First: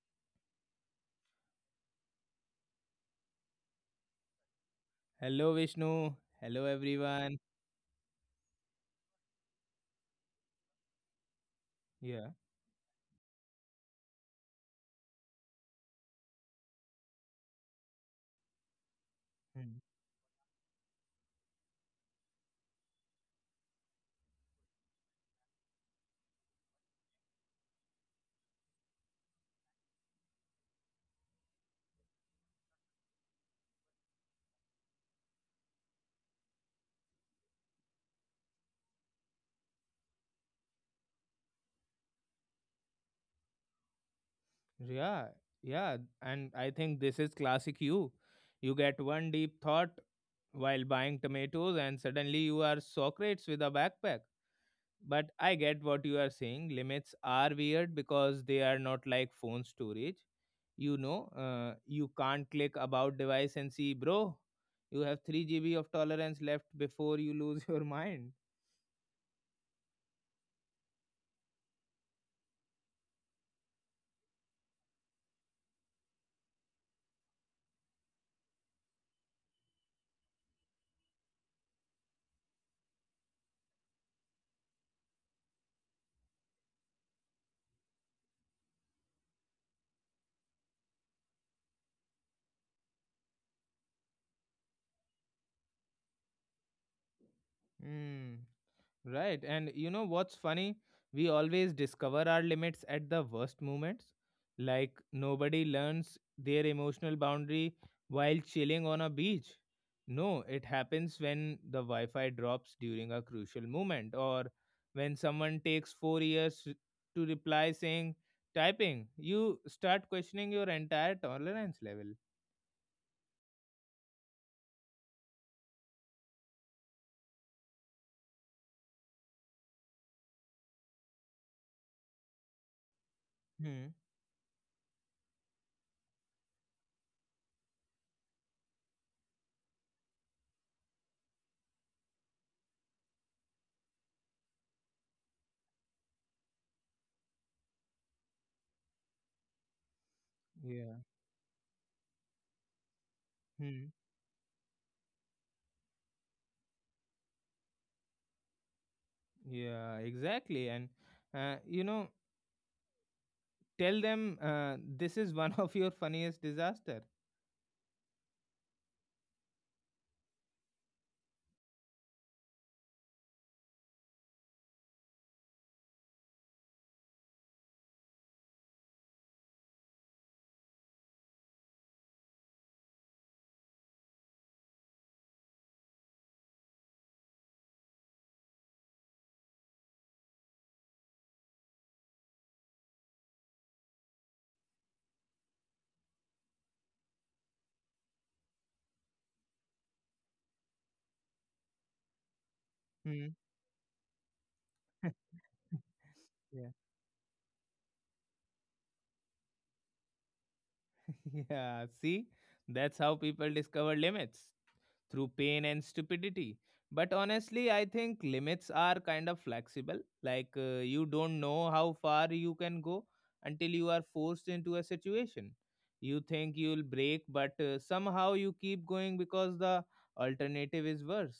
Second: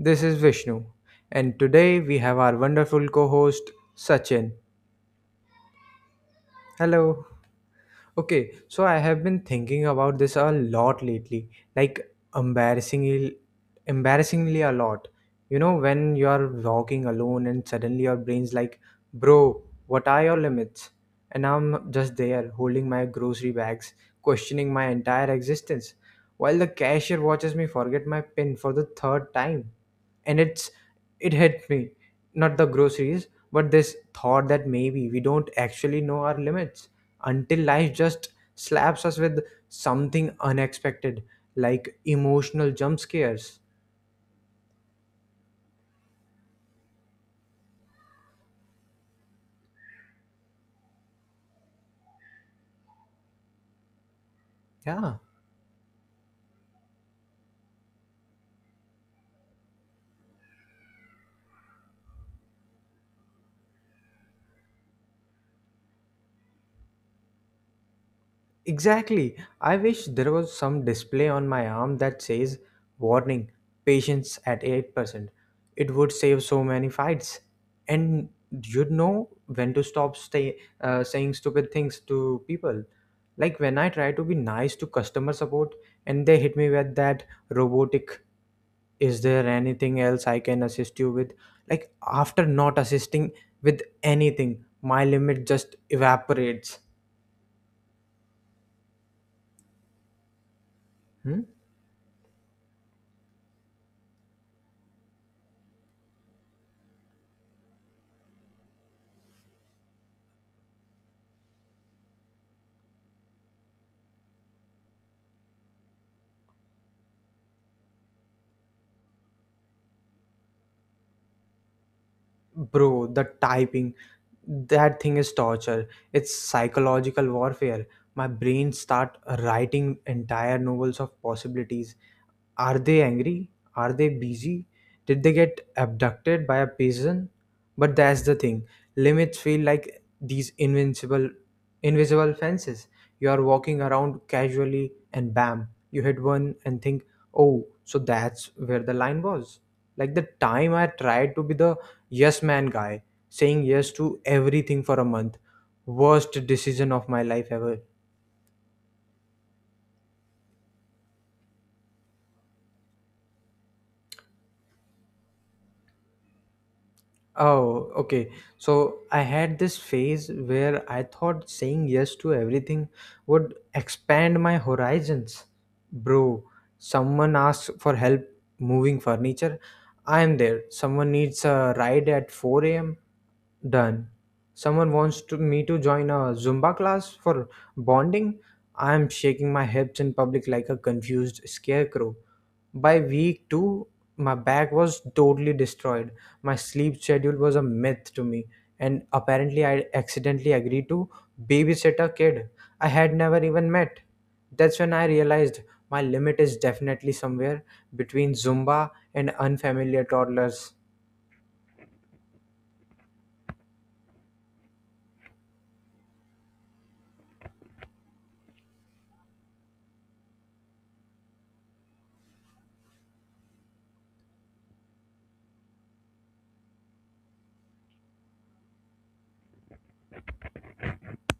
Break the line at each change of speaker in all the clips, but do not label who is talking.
This is Vishnu, and today we have our wonderful co host, Sachin.
Hello, Vishnu. Hello,
Hello.
everyone.
Okay, so I have been thinking about this a lot lately, like
Yeah.
embarrassingly, embarrassingly a lot. You know, when you are walking alone and suddenly your brain's like, bro,
Hmm.
what are your limits? And I'm just there holding my grocery bags, questioning my entire existence, while the cashier watches me forget my pin for the third time, and it hit me, not the groceries, but this thought that maybe we don't actually know our limits until life just slaps us with something unexpected, like emotional jump scares.
Yeah. Yeah, and I think this is classic you. You get one deep thought while buying tomatoes, and suddenly you are Socrates with a backpack.
Yeah.
But I get what you are saying. Limits are weird because they are not like phone storage. You know, you can't click about device and see, bro, you have 3 GB of tolerance left before you lose your mind.
Exactly. I wish there was some display on my arm that says, "Warning, patience at 8%." It would save so many fights. And you'd know when to stop saying stupid things to people. Like when I try to be nice to customer support and they hit me with that robotic, "Is there anything else I can assist you with?" Like after not assisting with anything, my limit just evaporates.
Hmm. Right. And you know what's funny? We
Hmm?
always discover our limits at the worst moments. Like nobody learns their emotional boundary while chilling on a beach. No, it happens when the Wi Fi drops during a crucial moment or when someone takes 4 years to reply saying, typing. You start questioning your entire tolerance level.
Bro, the typing, that thing is torture. It's psychological warfare. My brain start writing entire novels of possibilities. Are they angry? Are
Hmm.
they busy? Did they get abducted by a pigeon? But that's the thing. Limits feel like these invincible invisible fences. You are walking around casually and bam, you hit one and think, "Oh, so that's where the line was." Like the time I
Yeah.
tried to be the yes man guy, saying yes
Hmm.
to everything for a month. Worst decision of my life ever.
Yeah, exactly. Uh, you know, Tell them this is one of your funniest disaster.
Oh, okay. So I had this phase where I thought saying yes to everything would expand my horizons. Bro, someone asks for help moving furniture. I am there. Someone needs a ride at 4 a.m. Done. Someone wants to, me to join a Zumba class for bonding. I am shaking my hips in public like a confused scarecrow. By week two, my back was totally destroyed. My sleep schedule was a myth to me, and apparently, I accidentally agreed to babysit a kid I had
Hmm.
never even met. That's when I realized my limit is
Yeah.
definitely somewhere between Zumba and unfamiliar toddlers.
Yeah. See, that's how people discover limits through pain and stupidity. But honestly, I think limits are kind of flexible. Like you don't know how far you can go until you are forced into a situation. You think you'll break, but somehow you keep going because the alternative is worse.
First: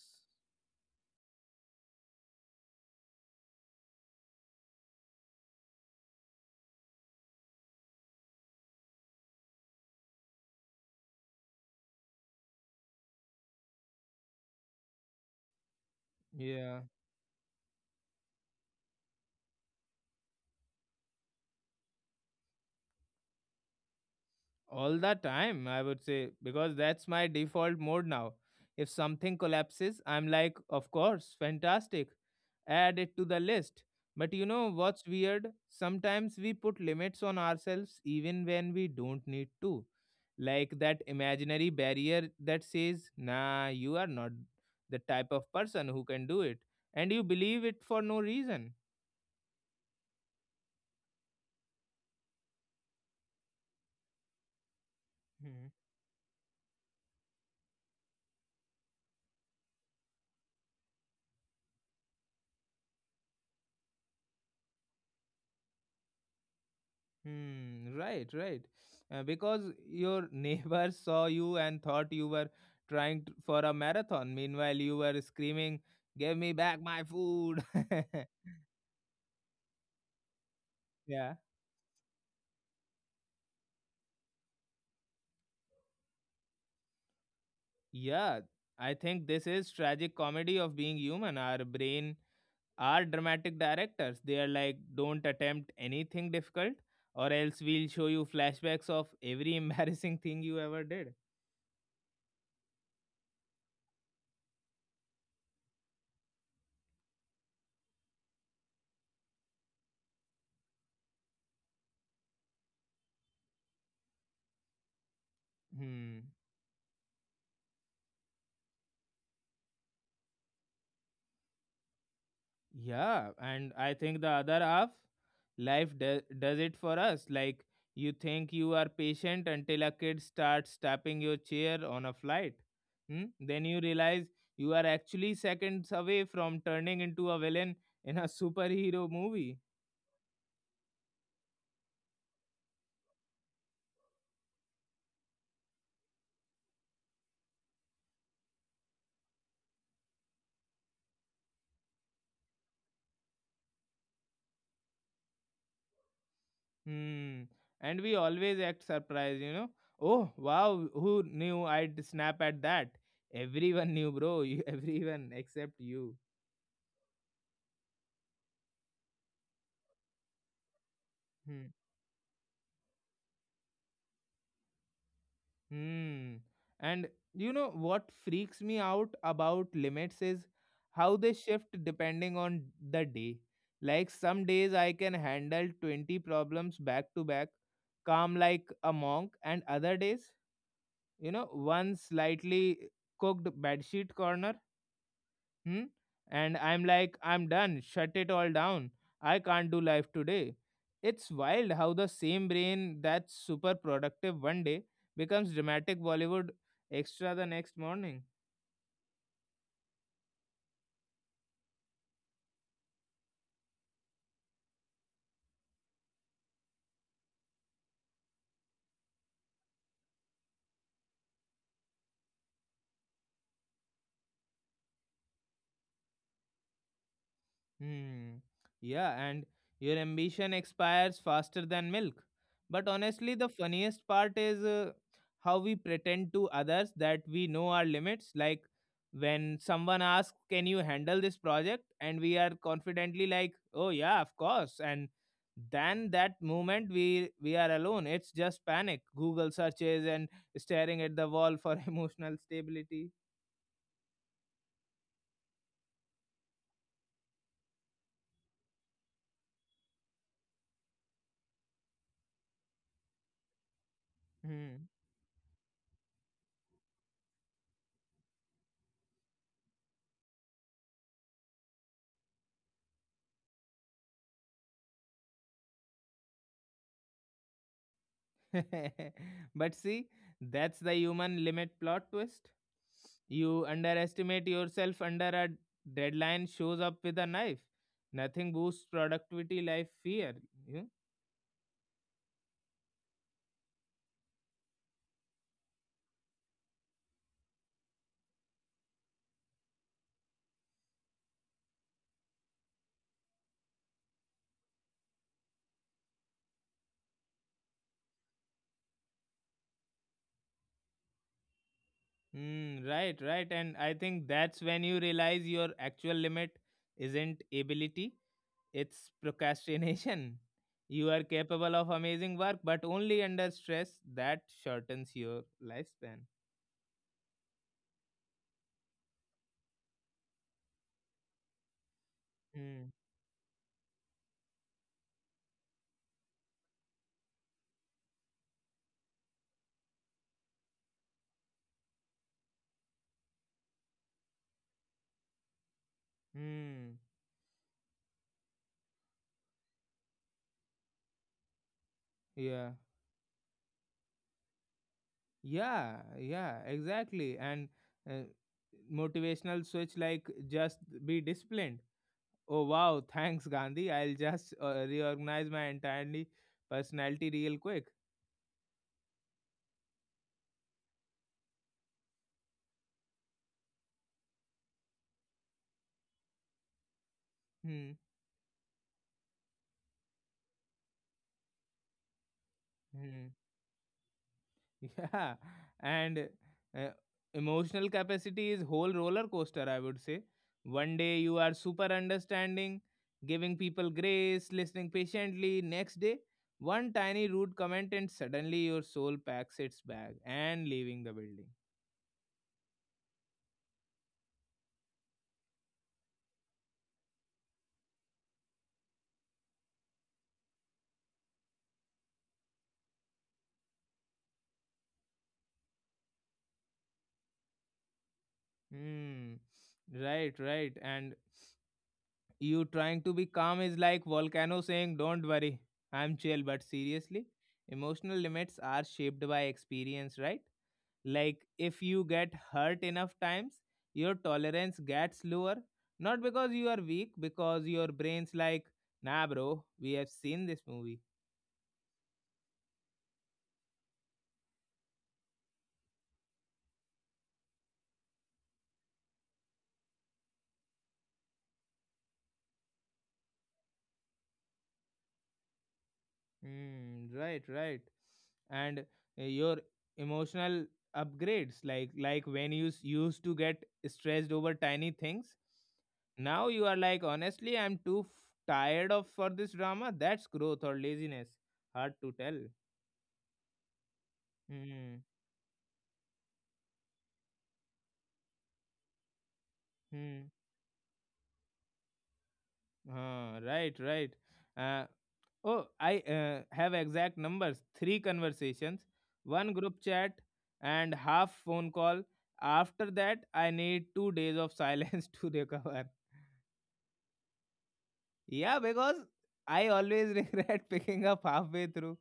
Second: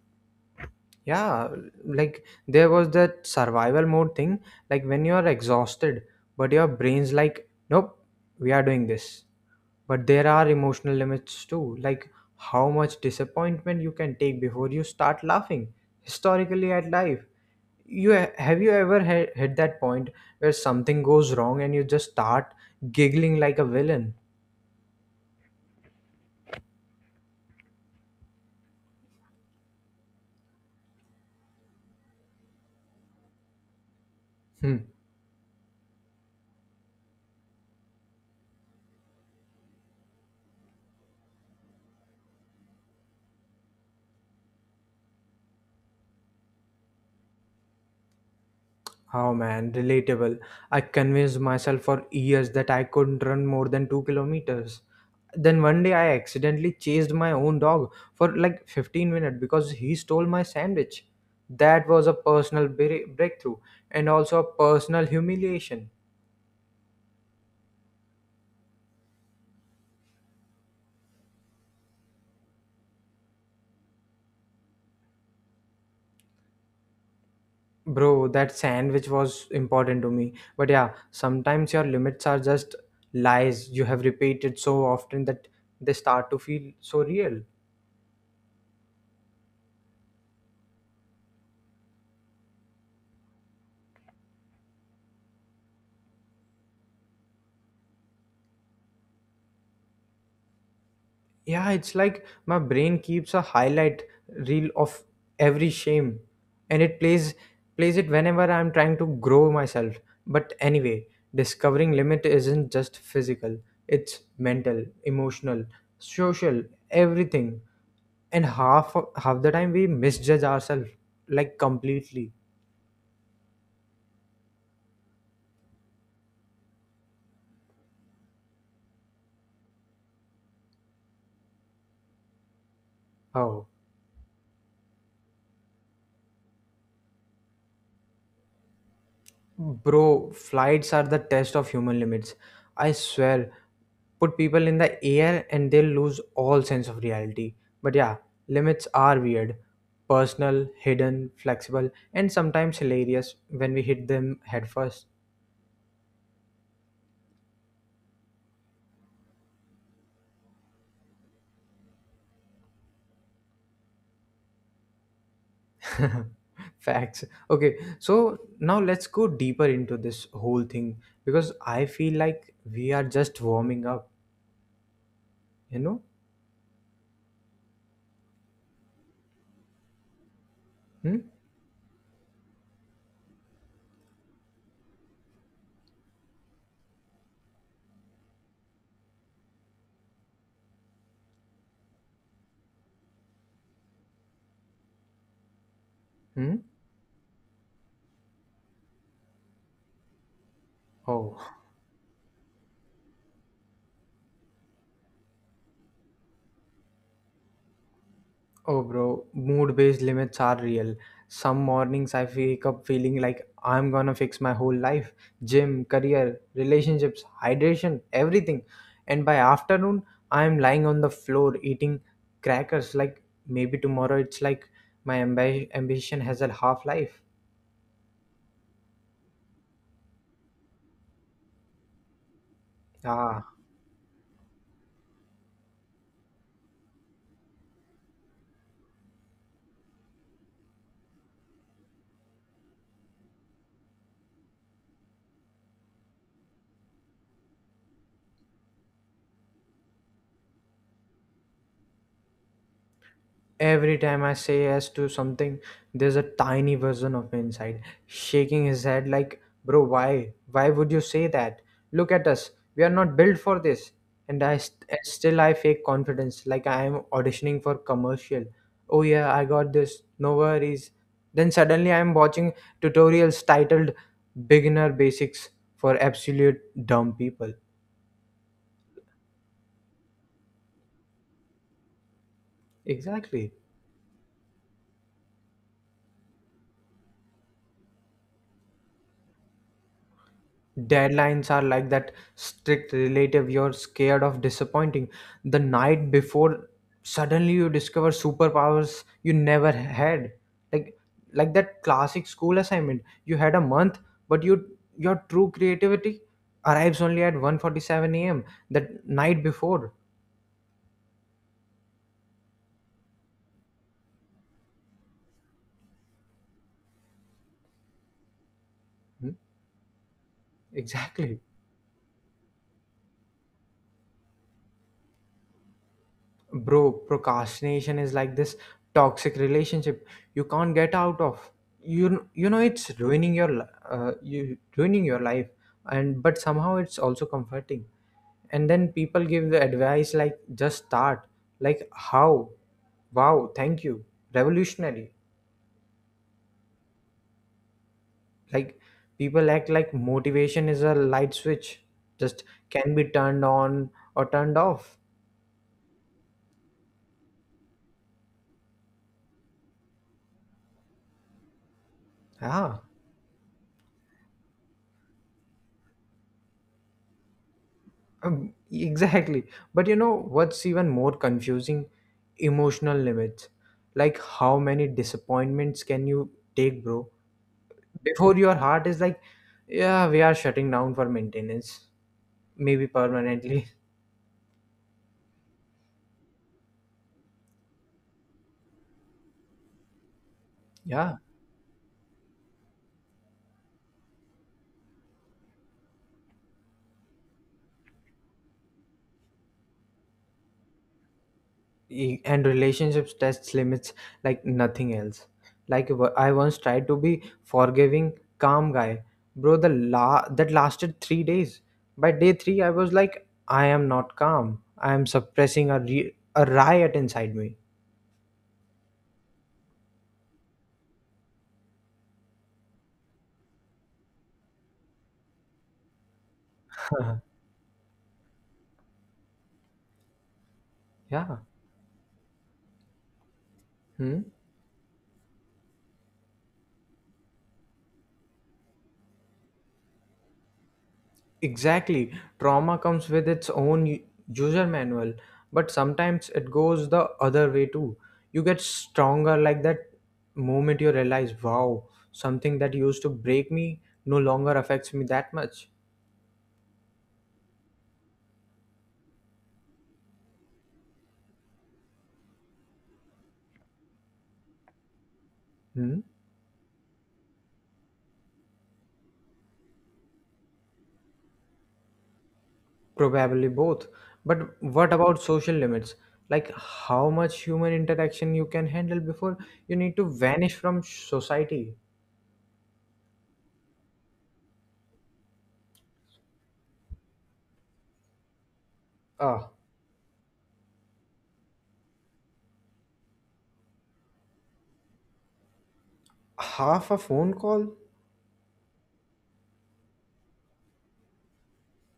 Yeah, like there was that survival mode thing, like when you are exhausted, but your brain's like, nope, we are doing this, but there are emotional limits too, like how much disappointment you can take before you start laughing historically
Yeah.
at life. You have you ever hit that point where something goes wrong and you just start giggling like a villain?
All the time, I would say, because that's my default mode now. If something collapses, I'm like, of course, fantastic. Add it to the list. But you know
Hmm.
what's weird? Sometimes we put limits on ourselves even when we don't need to. Like that imaginary barrier that says, nah, you are not the type of person who can do it. And you believe it for no reason.
Oh man, relatable. I convinced myself for years that I couldn't run more than 2 kilometers. Then
Hmm.
one day I accidentally chased my own dog for like 15 minutes because he stole my sandwich. That was a personal breakthrough and also a personal humiliation.
Hmm, right, right. Because your neighbor saw you and thought you were trying t for a marathon. Meanwhile, you were screaming, give me back my food.
Bro, that sandwich was important to me. But yeah,
Yeah.
sometimes your limits are just lies you have repeated so often that they start to feel so real.
Yeah, I think this is tragic comedy of being human. Our brain are dramatic directors. They are like, don't attempt anything difficult, or else we'll show you flashbacks of every embarrassing thing you ever did.
Yeah, it's like my brain keeps a highlight reel of every shame, and it plays it whenever I'm trying to grow myself. But anyway, discovering limit isn't just physical. It's mental, emotional,
Hmm.
social, everything. And half the time we misjudge ourselves, like completely.
Yeah, and I think the other half, life does it for us. Like you think you are patient until a kid starts tapping your chair on a flight. Hmm? Then
Oh.
you realize you are actually seconds away from turning into a villain in a superhero movie.
Bro, flights are the test of human limits. I swear, put people in the air and they'll lose all sense of reality. But yeah, limits are weird. Personal, hidden, flexible, and sometimes hilarious when we hit them headfirst.
Hmm. And we always act surprised, you know. Oh wow, who knew I'd snap at that? Everyone knew, bro. You, everyone except you.
Facts. Okay, so now let's go deeper into this whole thing because
Hmm?
I feel like we are just warming up, you know?
Hmm. And you know what freaks me out about limits is how
Hmm?
they shift depending on the day. Like some days I can handle 20 problems back to back, calm like a monk, and other days, you know, one slightly cooked bedsheet corner. Hmm? And
Hmm?
I'm like, I'm done. Shut it all down. I can't do life today. It's
Oh.
wild how the same brain that's super productive one day becomes dramatic Bollywood extra the next morning.
Oh, bro, mood based limits are real. Some mornings I wake up feeling like I'm gonna fix my whole life, gym, career, relationships, hydration, everything. And by afternoon, I'm lying on the floor eating crackers like maybe tomorrow, it's like my ambition has a half life.
Hmm. Yeah, and your ambition expires faster than milk. But honestly, the
Ah.
funniest part is how we pretend to others that we know our limits. Like when someone asks, can you handle this project? And we are confidently like, oh, yeah, of course. And then that moment we are alone it's just panic google searches and staring at the wall for emotional stability.
Every time I say yes to something, there's a tiny version of me inside, shaking his head like, "Bro, why? Why would you say that? Look at us. We are not built for this." And
Hmm.
still I fake confidence, like I am auditioning for commercial. Oh yeah, I got this. No worries. Then suddenly I am watching tutorials titled "Beginner Basics for Absolute Dumb People."
But see, that's the human limit plot twist.
Exactly.
You underestimate yourself under a deadline shows up with a knife. Nothing boosts productivity like fear. You know?
Deadlines are like that strict relative you're scared of disappointing. The night before, suddenly you discover superpowers you never had, like like that classic school assignment you had a month, but you your true creativity arrives only at 1:47 a.m. that night before.
Mm, right, right. And I think that's when you realize your actual limit isn't ability, it's
Hmm,
procrastination. You are
exactly.
capable of amazing work, but only under stress that shortens your lifespan.
Bro, procrastination is like this toxic relationship you can't get out of. You you know
Mm,
it's ruining you ruining your life, and but somehow it's also comforting. And then people give the advice like just start, like how, wow, thank you, revolutionary.
mm,
Like people act like motivation is a light switch, just
yeah.
can be turned on or turned off.
Yeah, yeah, exactly. And uh, Motivational switch like just be disciplined. Oh
Yeah.
wow, thanks Gandhi. I'll just reorganize my entirely personality real quick.
Exactly. But you know what's even more confusing? Emotional limits. Like how many disappointments can you take, bro?
Hmm.
Before your heart is like, yeah, we are shutting down for maintenance, maybe
Hmm.
permanently.
Yeah, and uh, emotional capacity is whole roller coaster, I would say. One day
Yeah.
you are super understanding, giving people grace, listening patiently. Next day, one tiny rude comment and suddenly your soul packs its bag and leaving the building.
And relationships tests limits like nothing else, like I once tried to be forgiving calm guy, bro the la that lasted 3 days. By day 3 I was like, I am not calm, I am suppressing a riot inside me.
Hmm. Right, right. And you trying to be calm is like volcano saying, "Don't worry, I'm chill." But seriously, emotional limits are shaped by experience, right?
Yeah.
Like if you get hurt enough times, your
Hmm.
tolerance gets lower. Not because you are weak, because your brain's like, nah, bro, we have seen this movie.
Exactly. Trauma comes with its own user manual, but sometimes it goes the other way too. You get stronger, like that moment you realize, wow, something that used to break me no longer affects me that much.
Hmm, right, right. And your emotional upgrades, like when you used to get stressed over tiny things,
Hmm?
now you are like honestly I'm too tired of for this drama. That's growth or laziness, hard to tell.
Probably both. But what
Hmm.
about social limits? Like how much human interaction you can handle before you need to
Hmm.
vanish from society?
Right, right. Uh, oh, I have exact numbers. Three conversations,
Ah,
one group chat, and half phone call. After that, I need 2 days of silence to recover.
half a phone call?
Yeah, because I always regret picking up halfway through.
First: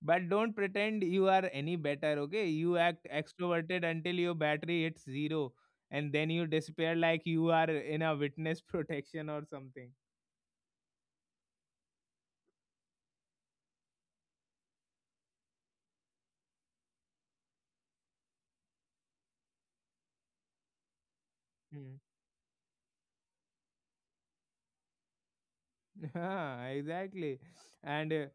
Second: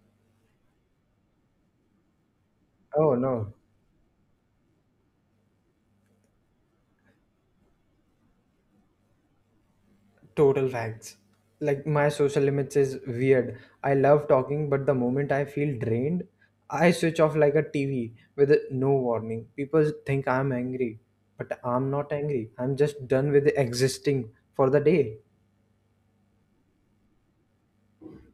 But don't pretend you are any better, okay? You act
Oh no.
extroverted until your battery hits zero, and then you disappear like you are in a witness protection or something.
Total facts. Like my social limits is weird. I love talking, but the moment I feel drained, I switch off like a TV with no warning. People think I'm angry, but I'm
Hmm.
not angry. I'm just done with existing for the day.
Yeah, exactly. And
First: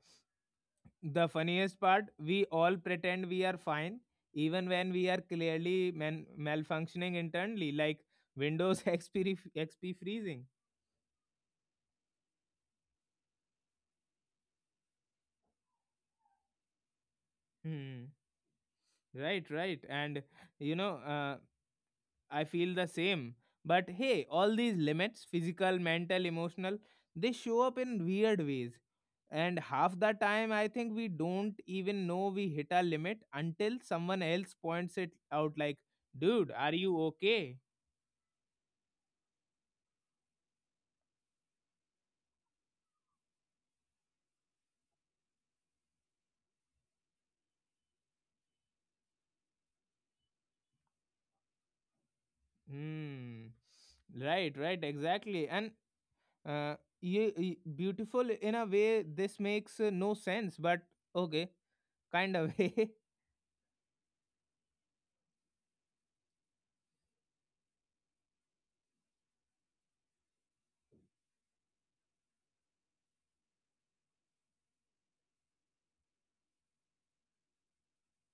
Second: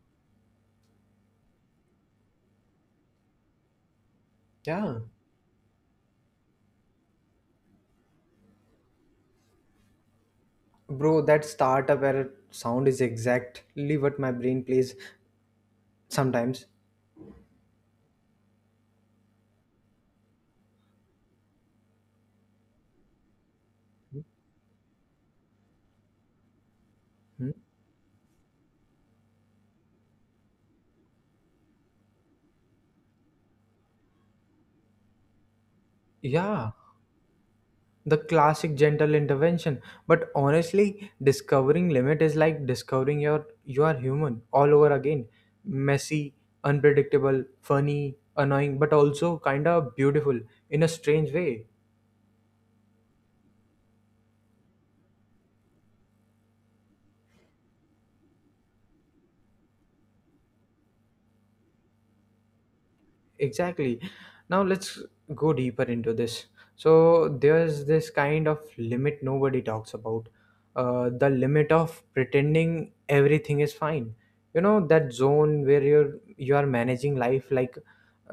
the funniest part, we all pretend we are fine, even when
Yeah.
we are clearly malfunctioning internally, like Windows XP, XP freezing.
Bro, that startup error sound is exactly what my brain plays sometimes.
Hmm. Right, right. And you know, I feel the same. But
Hmm?
hey, all these limits physical, mental, emotional they
Hmm?
show up in weird ways. And half the time, I think we don't even know we hit our limit until someone else points it out, like, dude,
Yeah.
are you okay?
The classic gentle intervention. But honestly, discovering limit is like discovering you are human all over again, messy, unpredictable, funny, annoying, but also kind of beautiful in a strange way.
Hmm. Right, right, exactly. And uh, beautiful in a way, this makes no sense, but okay, kind of way.
Exactly. Now let's go deeper into this. So there's this kind of limit nobody talks about, the limit of pretending everything is fine. You know that zone where you are managing life like,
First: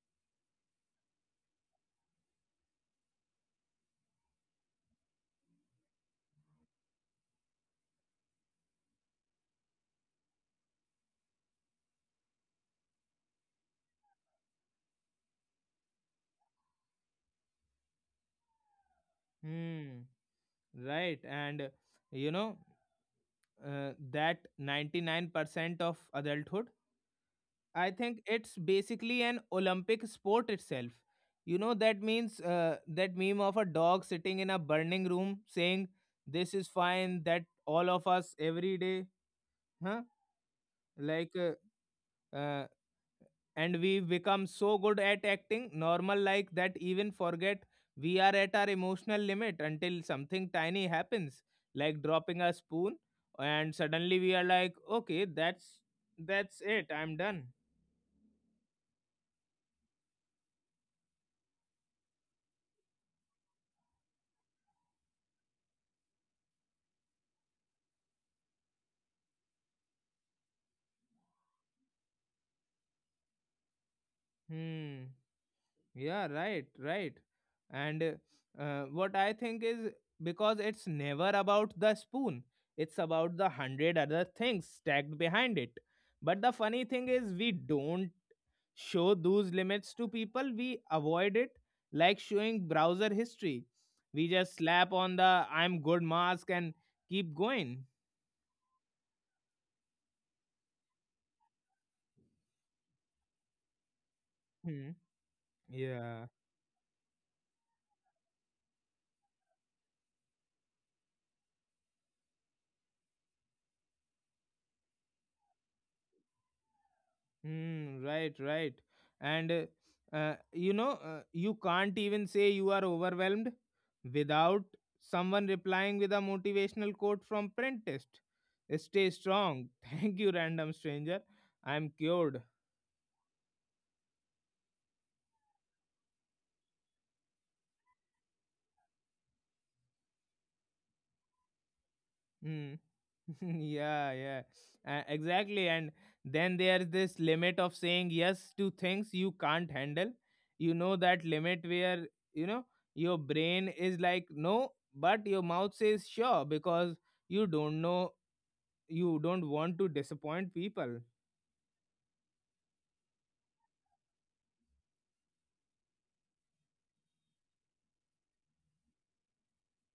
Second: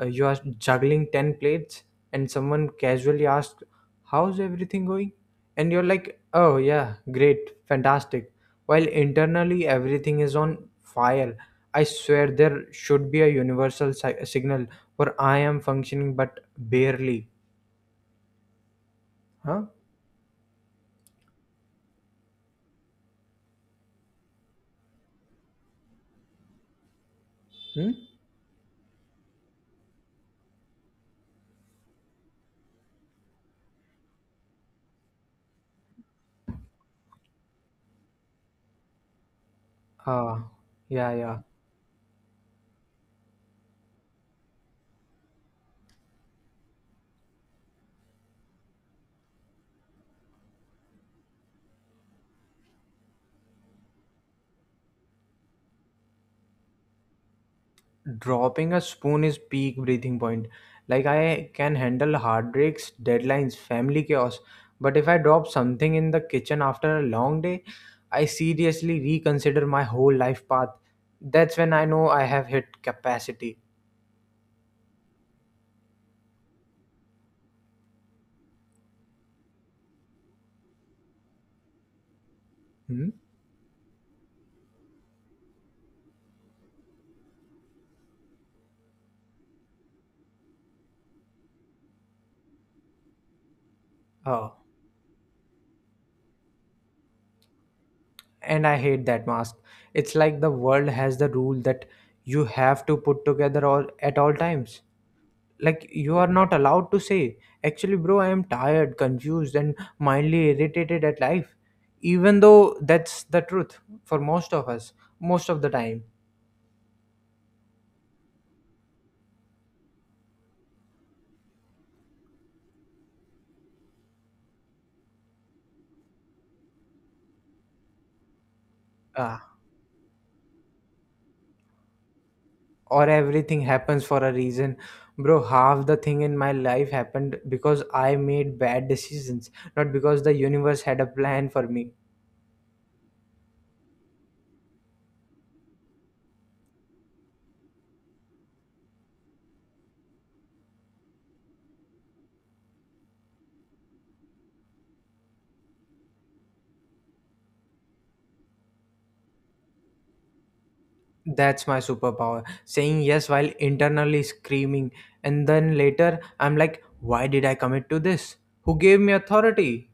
you are juggling 10 plates, and someone casually asks, "How's everything going?" And you're like, "Oh yeah, great, fantastic," while internally everything is on fire. I swear there should be a universal signal where I am functioning but barely. Huh?
Hmm. Right. And you know that 99% of adulthood I
Hmm?
think it's basically an olympic sport itself. You know that means that meme of a dog sitting in a burning room saying this is fine, that all of us every day. Huh?
Ah, yeah,
like
yeah.
uh, uh, and we've become so good at acting normal like that even forget we are at our emotional limit until something tiny happens, like dropping a spoon, and suddenly we are like okay that's it, I'm done.
Dropping a spoon is peak breathing point. Like I can handle heartbreaks, deadlines, family chaos, but if I drop something in the kitchen after a long day, I seriously reconsider my whole life path. That's when I know I have hit capacity.
Hmm. Yeah, right, right. and what I think is Because it's never about the spoon, it's
Hmm?
about the hundred other things stacked behind it. But the funny thing is we don't show those limits to people, we avoid it like showing browser history. We
Oh.
just slap on the I'm good mask and keep going.
And I hate that mask. It's like the world has the rule that you have to put together all at all times,
Hmm.
like you
Yeah.
are not allowed to say, actually bro, I am tired, confused, and mildly irritated at life, even though that's the truth for most of us most of the time.
Hmm. Right, right. You can't even say you are overwhelmed without someone replying with a motivational quote from Printist. Stay
Uh,
strong. Thank you, random stranger. I'm cured.
or everything happens for a reason. Bro, half the thing in my life happened because I made bad decisions, not because the universe had a plan for me.
Hmm. Yeah, yeah, exactly. And then there's this limit of saying yes to things you can't handle. You know that limit where you know your brain is like no, but your mouth says sure because you don't know, you don't want to disappoint people.
That's my superpower, saying yes while internally screaming. And then later I'm like, why did I commit to this? Who gave me authority?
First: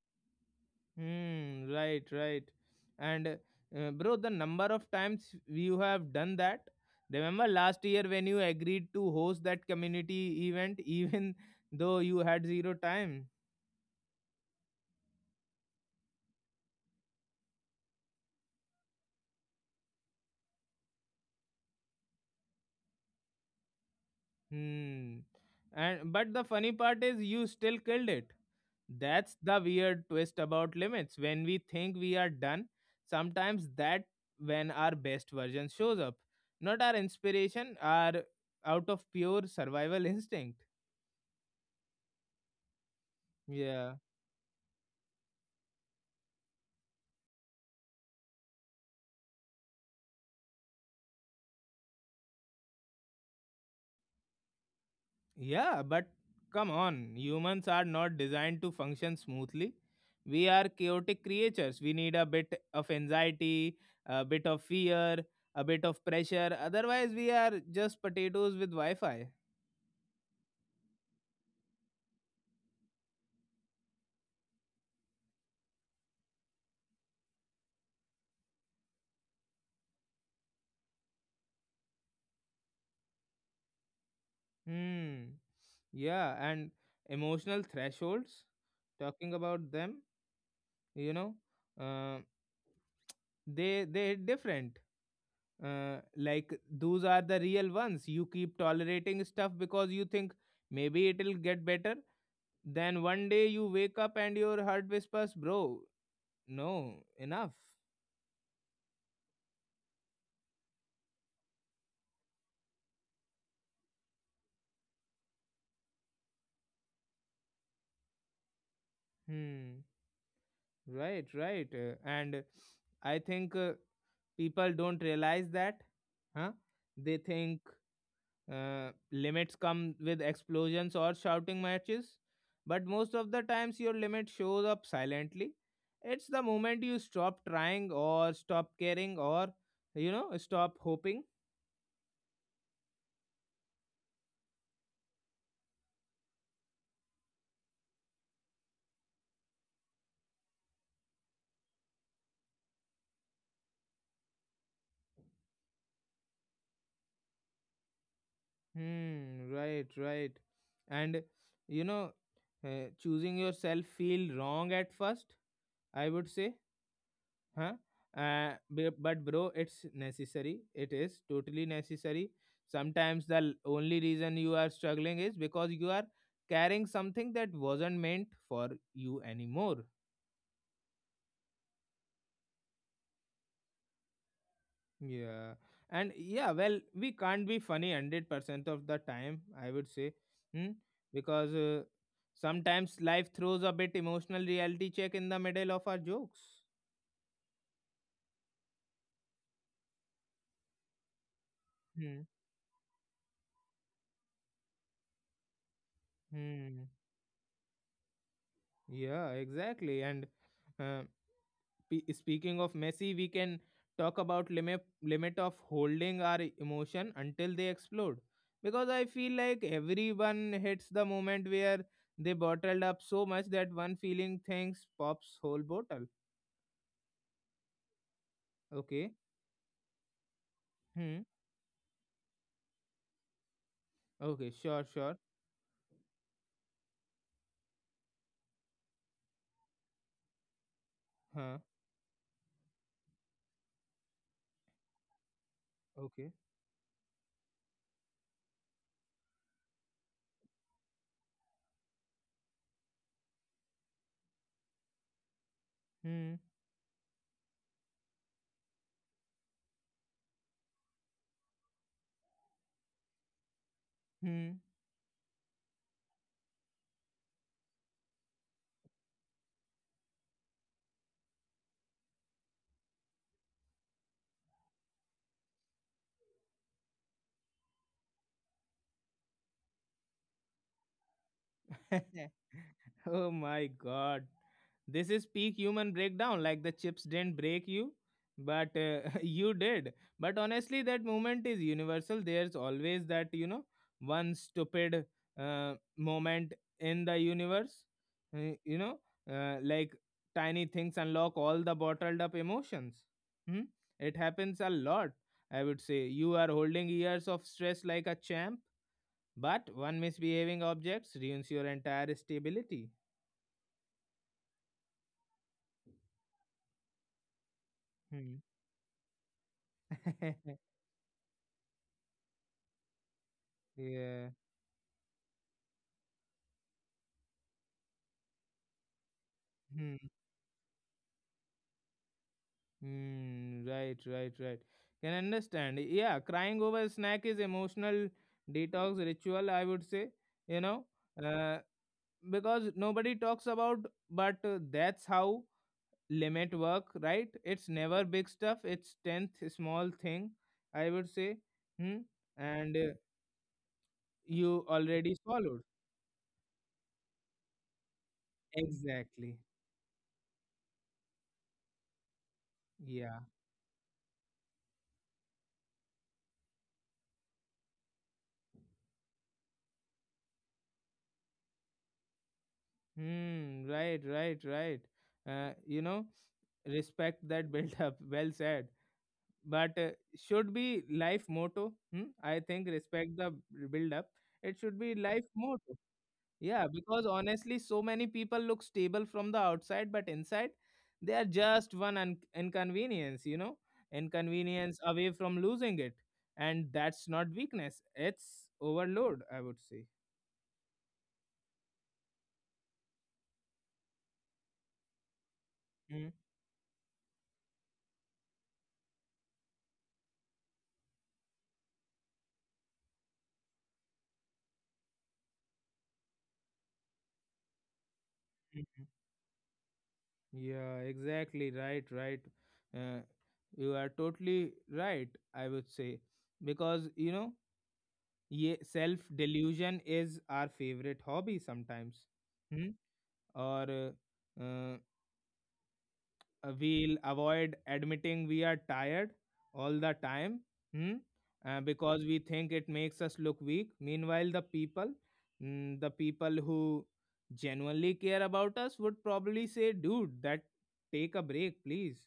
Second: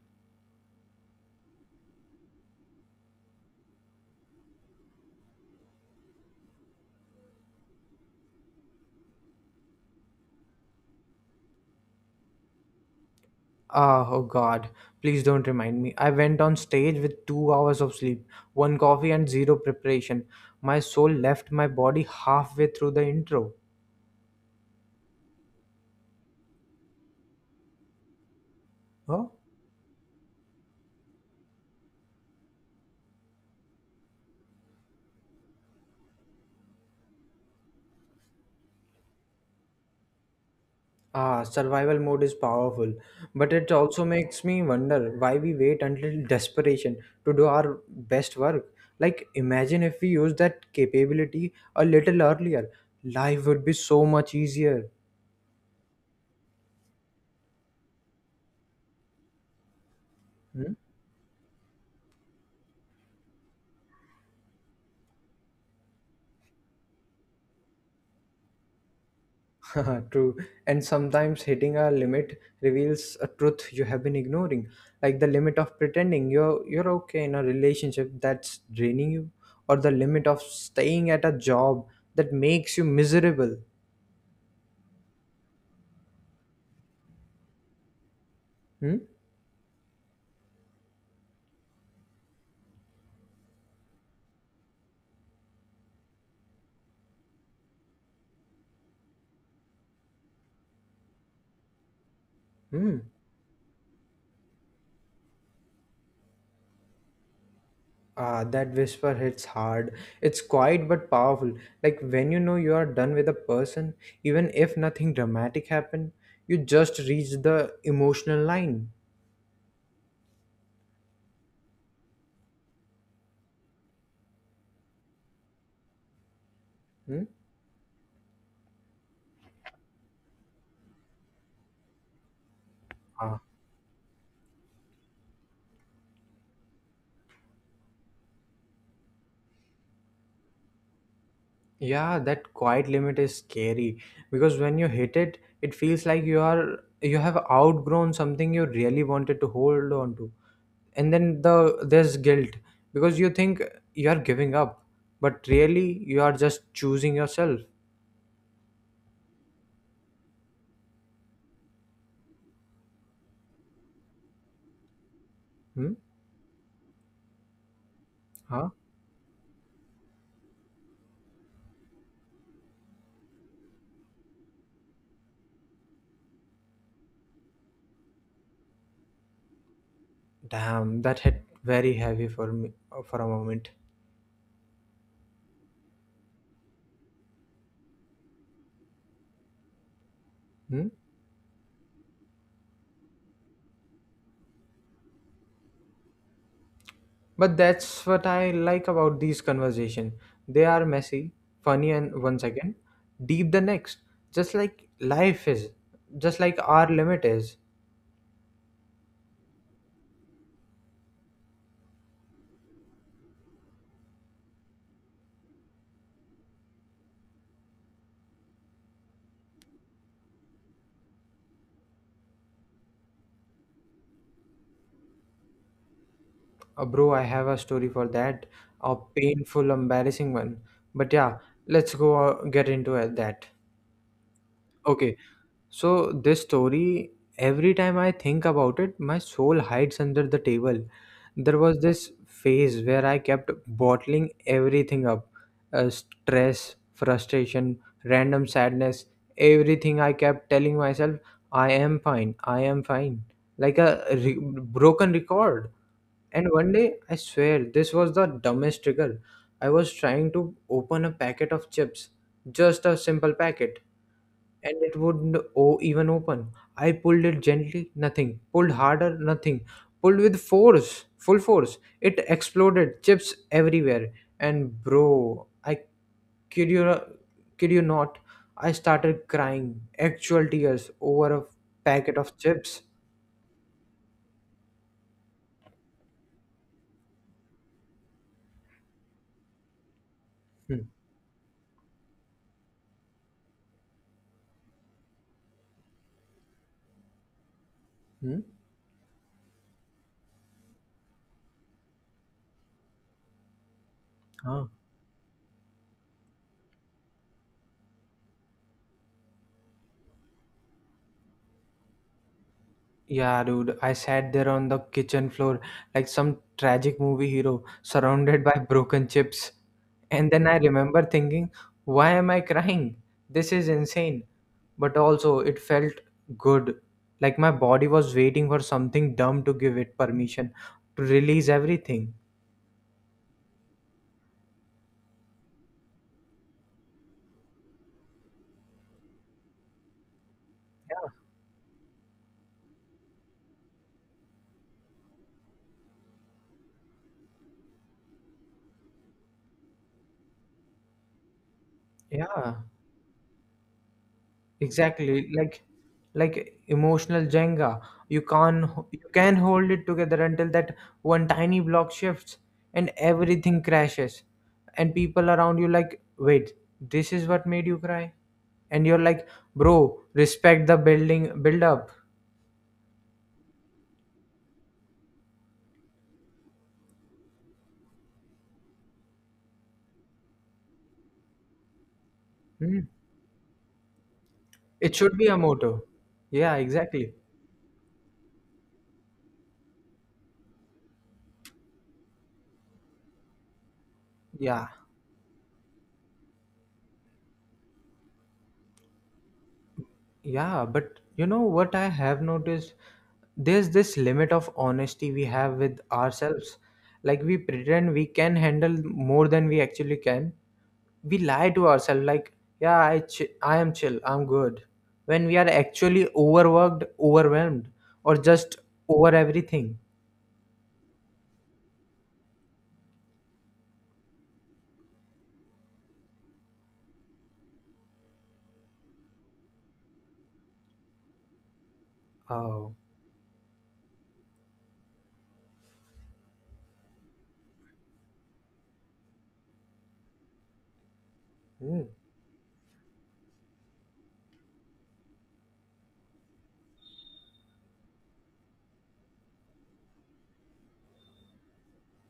Hmm. Right. Right. And bro, the number of times you have done that. Remember last year when you agreed to host that community event, even though you had zero time.
Ah, oh God, please don't remind me. I went on stage with 2 hours of sleep, one coffee, and zero preparation. My soul left my body halfway through the intro.
Hmm. And but the funny part is you still killed it.
Huh?
That's the weird twist about limits. When we think we are done, sometimes that when our best version shows up. Not our inspiration, our out of pure survival instinct.
Ah, survival mode is powerful, but it
Yeah.
also makes me wonder why we wait until desperation to do our best work. Like, imagine if we used that capability a little earlier, life would be so much easier.
Yeah, but come on, humans are not designed to function smoothly. We are
Hmm?
chaotic creatures. We need a bit of anxiety, a bit of fear, a bit of pressure. Otherwise, we are just potatoes with Wi Fi.
True. And sometimes hitting a limit reveals a truth you have been ignoring, like the limit of pretending you're okay in a relationship that's draining you, or the limit of staying at a job that makes you miserable.
Hmm. Yeah, and emotional thresholds,
Hmm?
talking about them, you know, uh, they hit different. Like those are the real ones, you keep tolerating stuff because you think maybe it'll get better,
Hmm.
then one day you wake up and your heart whispers bro, no, enough.
Ah, that whisper hits hard. It's quiet but powerful. Like when you know you are done with a person, even if nothing dramatic happened, you just reach the emotional line.
Hmm, right, right. And I think People don't realize that. Huh? They
Hmm?
think limits come with explosions or shouting matches, but most of the times your limit shows up silently. It's the moment you stop trying or stop caring or you know stop hoping.
Yeah, that quiet limit is scary because when you hit it, it feels like you have outgrown something you really wanted to hold on to. And then there's guilt because you think you are giving up, but really you are just choosing yourself.
Hmm, right, right. And you know, choosing yourself feel wrong at first,
Hmm?
I would say. Huh? Uh,
Huh?
bu- but bro, it's necessary. It is totally necessary. Sometimes the only reason you are struggling is because you are carrying something that wasn't meant for you anymore.
Damn, that hit very heavy for me for a moment.
Yeah, and yeah, well, we can't be funny 100% of the time, I would say. Hmm?
Hmm?
Because sometimes life throws a bit emotional reality check in the middle of our jokes.
But that's what I like about these conversations. They are messy, funny and
Hmm.
one second, deep the next. Just like life is, just like our
Hmm.
limit is.
Yeah, exactly, and. Uh, Speaking of Messi, we can talk about limit of holding our emotion until they explode. Because I feel like everyone hits the moment where they bottled up so much that one feeling thinks pops whole bottle.
Bro, I have a story for that, a
Okay.
painful, embarrassing one. But
Hmm.
yeah, let's go get into that.
Okay. Sure.
Okay.
Sure.
So, this story, every time I think about it, my soul hides under the table. There
Huh.
was this phase where I kept bottling everything up,
Okay.
stress, frustration, random sadness, everything. I kept telling myself, I am fine, like a broken record.
Hmm.
And one day, I swear, this was the dumbest trigger. I was trying to open a packet of chips, just a simple packet,
Hmm.
and it wouldn't even open. I pulled it gently, nothing. Pulled harder, nothing. Pulled with force, full force. It exploded, chips everywhere. And bro, I kid you, not- kid you not, I started crying, actual tears over a packet of chips.
Oh my god. This is peak human breakdown, like the chips didn't break you, but you did. But
Hmm.
honestly, that moment is universal. There's always that one stupid moment in the universe,
Hmm?
uh, you know, like tiny things unlock all the bottled up emotions. Hmm? It
Huh.
happens a lot, I would say. You are holding years of stress like a champ, but one misbehaving objects ruins your entire stability.
Yeah, dude, I sat there on the kitchen floor like some tragic movie hero surrounded
Hmm.
by broken chips. And then I remember thinking, why am I crying? This is insane.
Yeah.
But also, it felt good. Like my body was waiting for something dumb to give it
Hmm.
permission to release everything.
Hmm. Right, right, right. Can understand. Yeah, crying over a snack is emotional detox ritual, I would say, you know,
Yeah.
uh, because nobody talks about, but that's how limit work, right? It's never big stuff. It's 10th small thing, I would say. Hmm.
Yeah.
And you already
Exactly, like
swallowed.
like emotional Jenga. You can't ho- You can
Exactly.
hold it together until that one tiny block shifts and
Yeah.
everything crashes. And people around you like, wait, this is what made you cry? And you're like, bro, respect the build up.
Hmm. Right, right, right. Uh, you know, respect that built up. Well said. But should be life motto, hmm? I think
Hmm.
respect the build up, it should be
It should be
life
a
motto.
motto. Yeah,
Yeah, because
exactly.
honestly so many people look stable from the outside, but inside they are just one inconvenience,
Yeah.
inconvenience away from losing it, and that's not weakness, it's overload, I would say.
Yeah, but you know what I have noticed? There's this limit of honesty we have with
Mhm,
ourselves. Like we pretend we can handle more than we actually can. We lie to ourselves like, yeah, I am chill, I'm good. When we are actually overworked, overwhelmed, or just
mhm.
over everything.
Yeah, exactly, right, right. uh, you are totally right, I would say, because. Yeah, self delusion is our favorite hobby sometimes. Hmm.
Oh.
And we'll avoid admitting we are tired all the time. Hmm.
Hmm.
Because we think it makes us look weak. Meanwhile, the people who genuinely care about us would probably say, "Dude, that take a break, please."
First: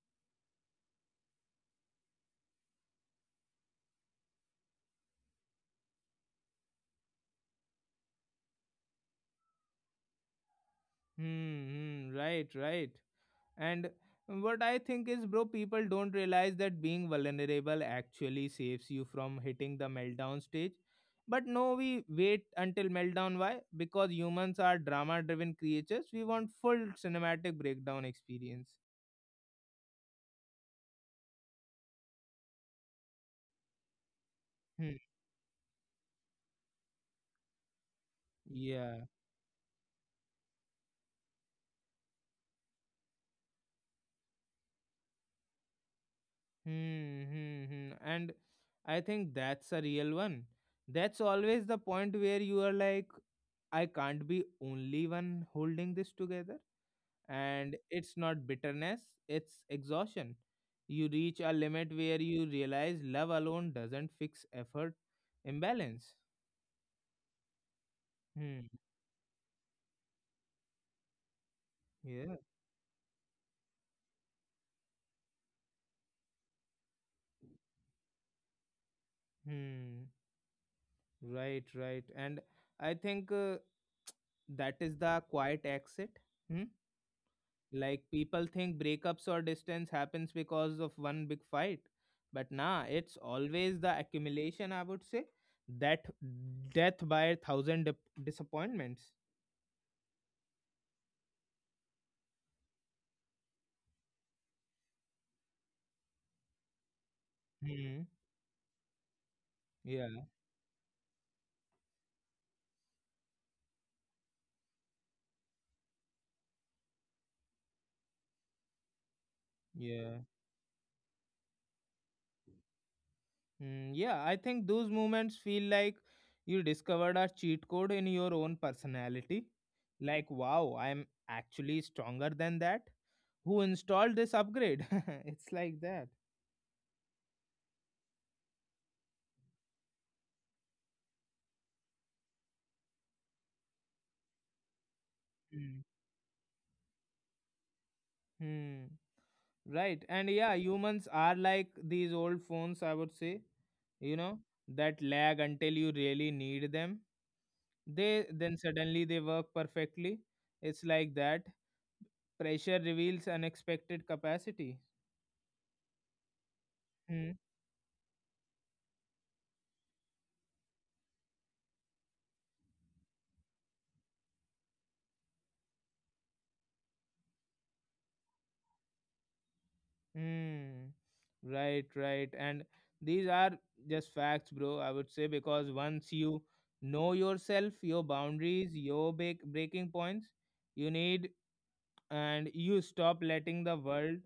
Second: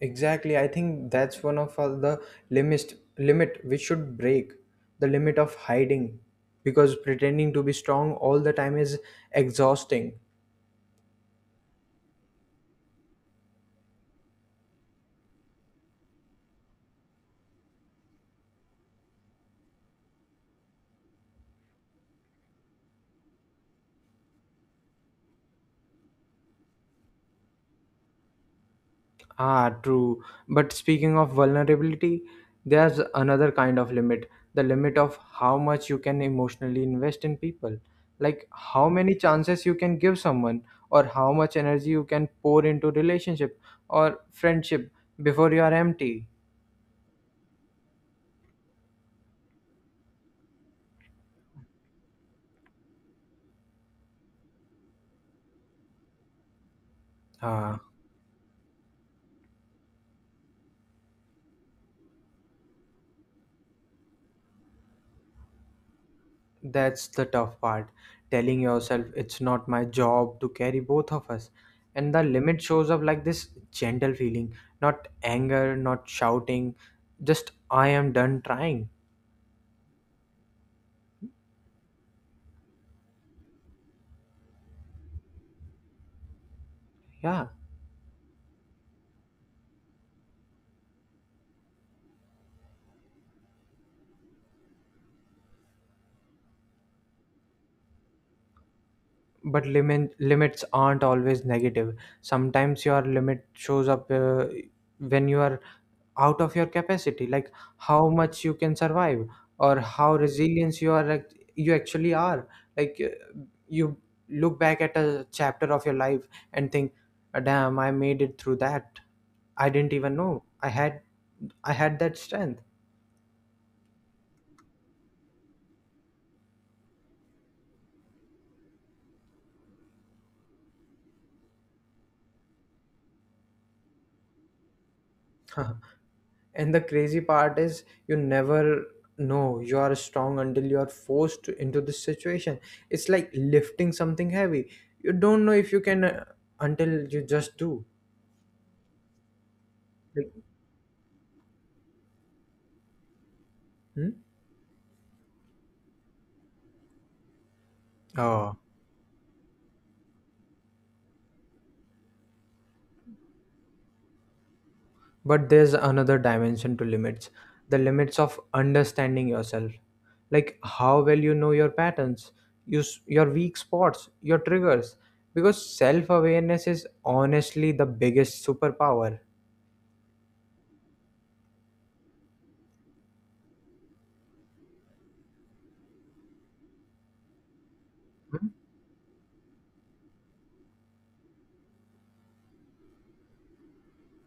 Exactly. I think that's one of the limit we should break, the limit of hiding, because pretending to be strong all the time is exhausting.
Hmm. Hmm, right. Right. And what I think is, bro, people don't realize that being vulnerable actually saves you from hitting the meltdown stage. But no, we wait until meltdown. Why? Because humans are drama driven creatures. We want full cinematic breakdown experience.
Ah, true. But speaking of vulnerability, there's another kind of limit, the
Hmm.
limit of how much you can emotionally invest in people. Like how
Yeah.
many chances you can give someone, or how much energy you can pour into relationship or friendship before you are empty.
Hmm, hmm, hmm. And I think that's a real one. That's always the point where you are like, I can't be only one holding this together, and
Ah,
it's not bitterness, it's exhaustion. You reach a limit where you realize love alone doesn't fix effort imbalance.
that's the tough part. Telling
Hmm.
yourself it's not my job to carry both of us. And the
Yeah.
limit shows up like this gentle feeling, not anger, not shouting, just I am done trying.
Hmm. Right, right. And I think that is the quiet exit. Hmm?
Yeah.
Like people think breakups or distance happens because of one big fight. But nah, it's always the accumulation, I would say, that death by a thousand disappointments.
But limits aren't always negative. Sometimes your limit shows up when you are out of your capacity, like
Hmm.
how much you can survive or how
Yeah.
resilient you actually are, like you look back at a chapter of your life and think, "Ah, damn, I made it through that. I didn't even
Yeah.
know I had that strength."
Mm, yeah, I think those moments feel like you discovered a cheat code in your own personality. Like, wow, I'm actually stronger than that. Who installed this upgrade? It's like that.
And the crazy part is you never know you are strong until you are forced into this situation. It's like lifting something heavy, you don't know if you
Mm.
can until you just do.
Hmm. Right.
Like,
And yeah, humans are like these old phones, I would say,
hmm?
you know, that lag until you really need them. They
Oh.
then suddenly they work perfectly. It's like that. Pressure reveals unexpected capacity.
But there's another dimension to limits,
Hmm.
the limits of understanding yourself. Like how well you know your patterns, use your weak spots, your triggers. Because self awareness is honestly the biggest superpower.
Mm, right, right. And these are just facts, bro, I would say, because once you know yourself, your boundaries, your breaking points, you need, and you stop letting the world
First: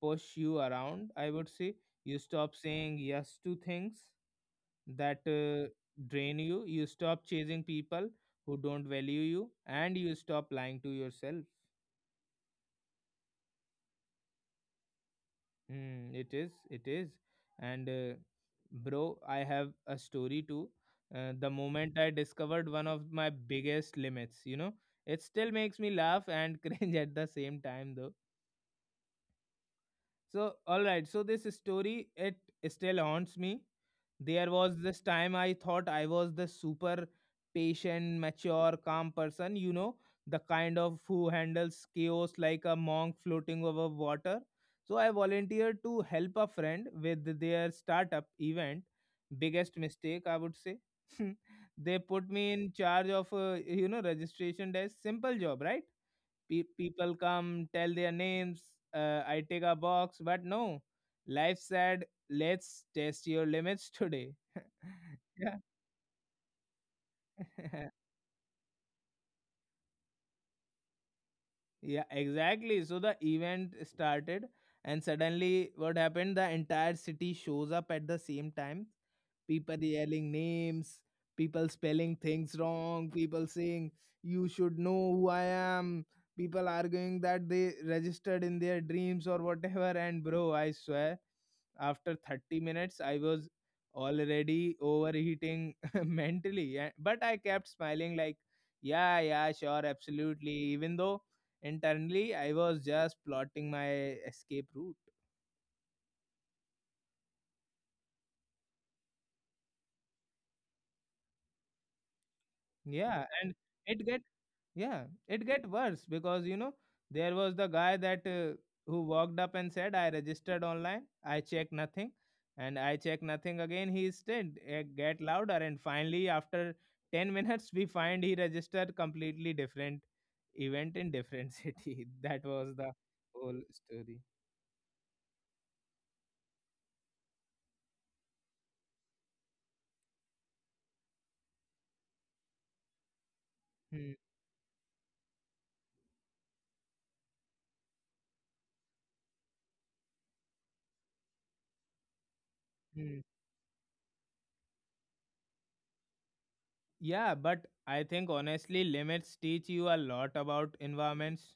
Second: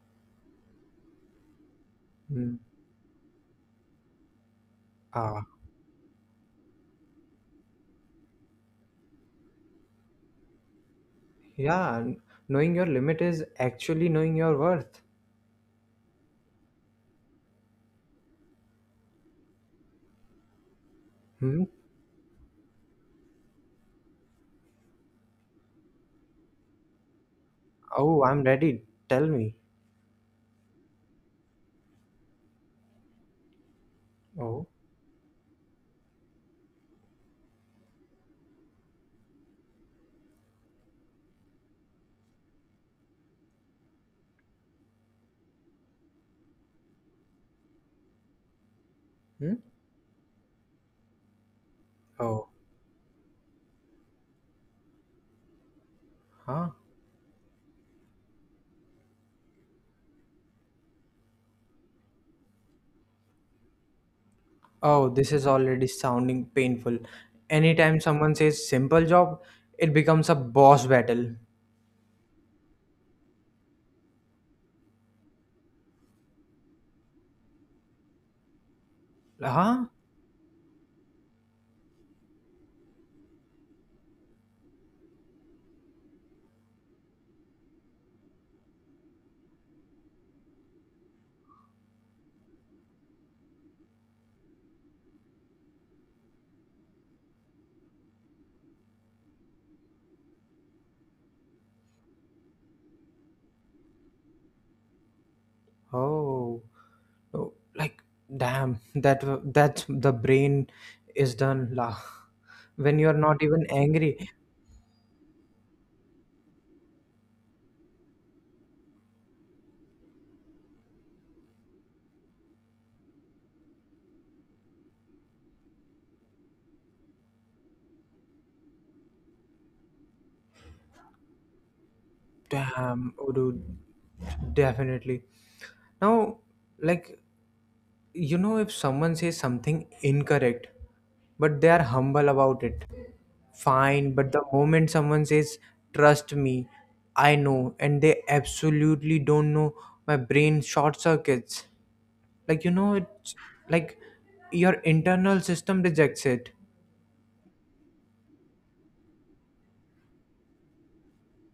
push you around, I would say. You stop
Hmm.
saying yes to things that
Ah,
drain you. You stop chasing people who don't value you, and you stop lying to yourself.
yeah, knowing your limit is actually knowing your worth.
Mm, it is, it is. And bro, I have a story too. The
Hmm?
moment I discovered one of my biggest limits, it still makes me laugh and cringe at the same time, though.
Oh, I'm ready. Tell me.
So, all right. So this story, it still haunts me. There
Oh.
was this time I thought I was the super patient, mature, calm person, you know, the kind of who handles chaos like a monk floating over water. So I volunteered to help a friend with their startup event.
Hmm?
Biggest mistake, I would say. They put
Oh.
me in charge of, registration desk. Simple job, right?
Huh?
People come, tell their names. I take a box, but no. Life said, let's test your limits today.
Oh, this is
Yeah.
already sounding painful. Anytime someone says simple job, it becomes a boss battle.
Yeah, exactly. So the event started, and suddenly, what happened? The entire city shows up at the same time. People
Huh?
yelling names, people spelling things wrong, people saying, you should know who I am. People arguing that they registered in their dreams or whatever. And bro, I swear, after 30 minutes, I was already overheating mentally. But I kept smiling, like, yeah, yeah, sure, absolutely. Even though internally, I was just plotting my escape route.
Oh, oh, like, damn, that's the brain is done. Lah. When you are
Yeah,
not
and
even
it get
angry,
Yeah, it get worse because you know, there was the guy that who walked up and said, "I registered online. I checked nothing." And I checked nothing again. He stayed. It get louder, and finally, after 10 minutes, we find he registered completely different event in different city. That was the
damn, oh, dude,
whole story.
definitely. Now, like, if someone says something incorrect, but they are humble about it,
Hmm,
fine, but the moment someone says, trust me, I know, and they absolutely don't know, my brain short circuits. Like,
hmm.
it's like your internal system rejects it.
Yeah, but I think honestly, limits teach you a lot about environments,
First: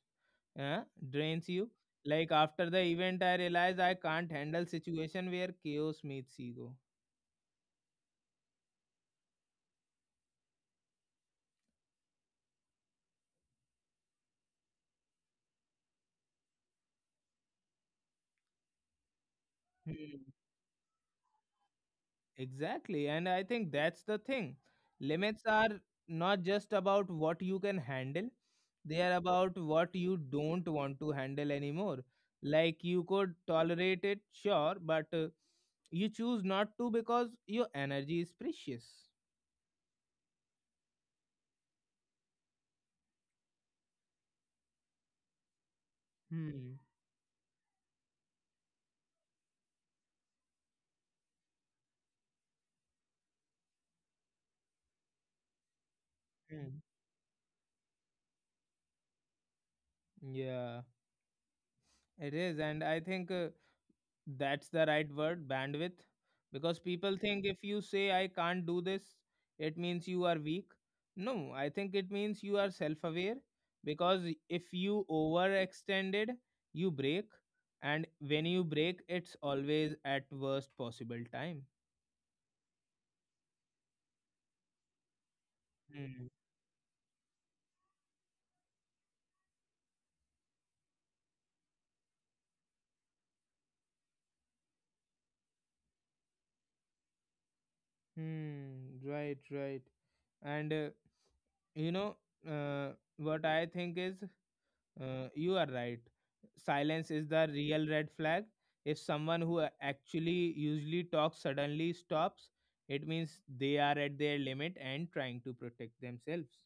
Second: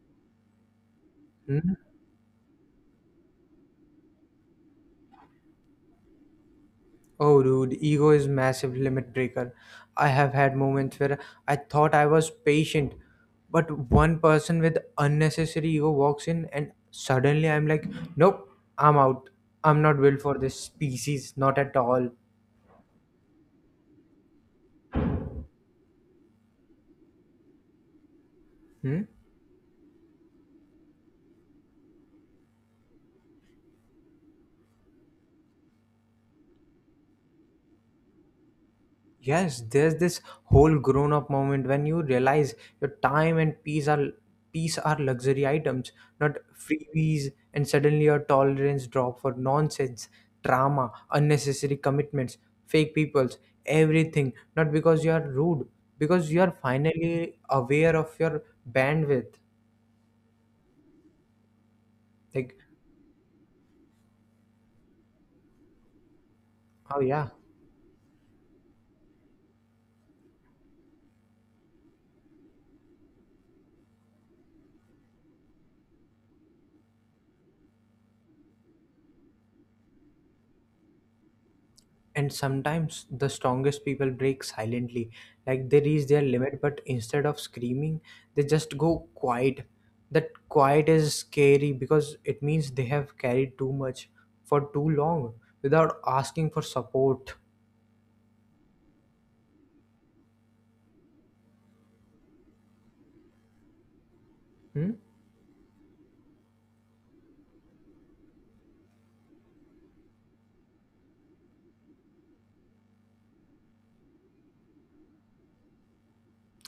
uh, drains you.
Hmm?
Like after the event, I realized I can't handle situation where chaos meets ego.
Oh, dude, ego is massive limit breaker. I have had moments where I thought I was patient, but one person with unnecessary ego walks in, and suddenly I'm like, nope, I'm out. I'm not built
Hmm.
for this species, not at all.
Exactly, and I think that's the thing. Limits are not just about what you can handle; they
Hmm?
are about what you don't want to handle anymore. Like you could tolerate it, sure, but you choose not to because your energy is precious.
Yes, there's this whole grown up moment when you realize your time and peace are luxury items, not
Hmm.
freebies, and suddenly your tolerance drop for nonsense, drama, unnecessary commitments, fake peoples, everything, not because you are rude, because you are
Mm.
finally aware of your bandwidth.
Yeah, it
Like,
is. And I think that's the right word, bandwidth, because
oh
people
yeah.
think if you say, I can't do this, it means you are weak. No, I think it means you are self aware, because if you overextended, you break. And when you break, it's always at worst possible time.
And sometimes the strongest people break silently, like they reach their
Mm.
limit but instead of screaming they just go quiet. That quiet is scary because it means they have carried too much for too long without asking for support.
Hmm. Right, right. And you know uh, what I think is,
Hmm?
You are right. Silence is the real red flag. If someone who actually usually talks suddenly stops, it means they are at their limit and trying to protect themselves.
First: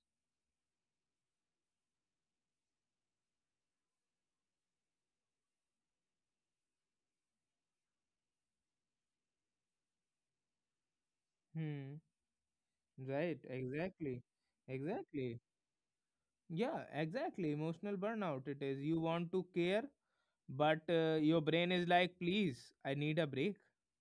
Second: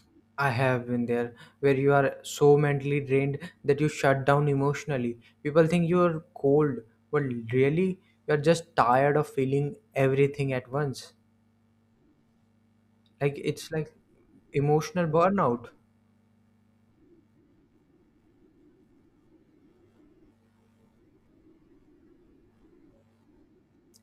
I have been there where you are so mentally drained that you shut down emotionally. People think you're cold but really you're just tired of feeling everything at once.
Hmm. Right.
Like it's like
Exactly.
emotional
Exactly.
burnout.
Yeah. Exactly. Emotional burnout. It is. You want to care, but your brain is like, please, I need a break.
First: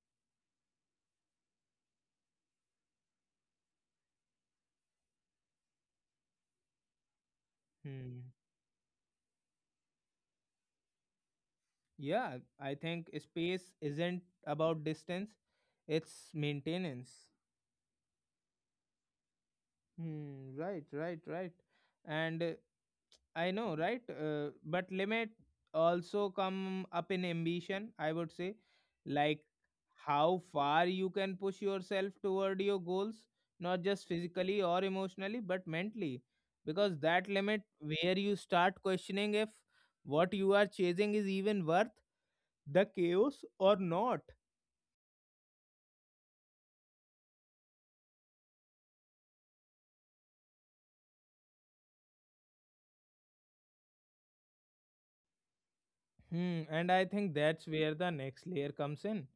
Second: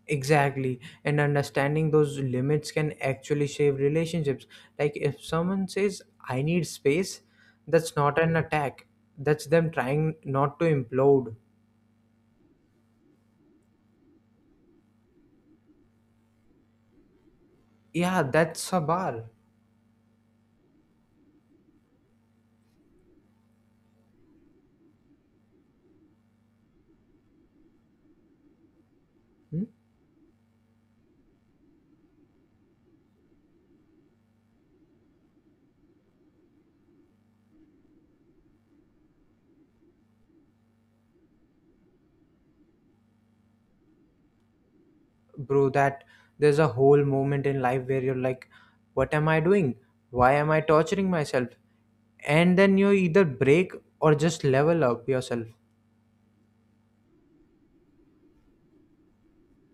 Exactly. And understanding those limits can actually save relationships. Like if someone says, I need space, that's not an
Hmm.
attack. That's them trying not to implode.
Yeah. I think space isn't about distance. It's maintenance.
Yeah, that's a bar.
Hmm, right, right, right. And I know, right? But limit also come up in ambition, I would say.
Hmm?
Like how far you can push yourself toward your goals, not just physically or emotionally, but mentally. Because that limit where you start questioning if what you are chasing is even worth the chaos or not.
Bro, that there's a whole moment in life where you're like, what am I doing? Why am I torturing myself? And then you either break or just level up yourself.
Hmm, and I think that's where the next layer comes in,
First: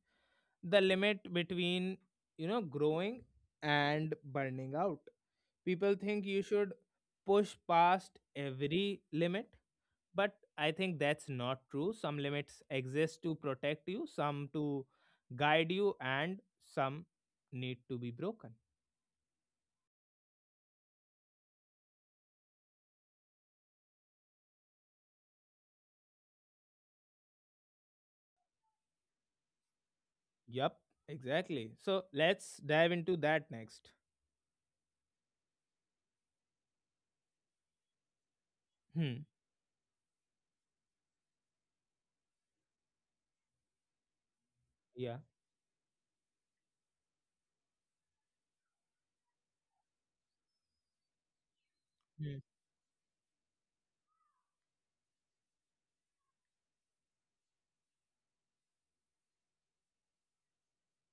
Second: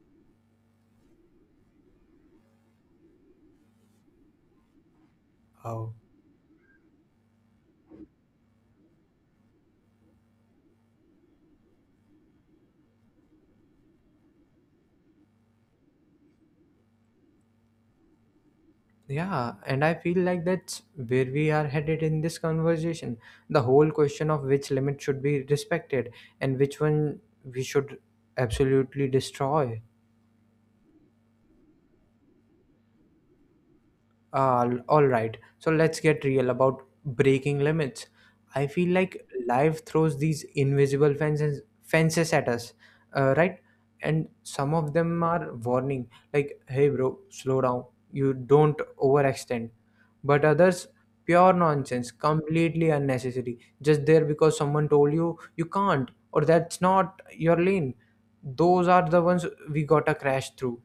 the limit between growing and burning out.
Oh.
People think you should push past every limit, but I think that's not true. Some limits exist to protect you, some to guide you, and some need to be broken.
Yeah, and I feel like that's where we are headed in this conversation. The whole question of which limit should be respected and which one we should absolutely destroy.
Yep, exactly, so let's dive into that next.
All right. So let's get real about breaking limits. I feel
Hmm,
like life throws these invisible fences at us, right? And some of
yeah.
them are warning, like, "Hey, bro, slow down. You don't overextend." But others, pure nonsense, completely unnecessary, just there because someone told you you can't or that's not your lane. Those are the ones we gotta crash through.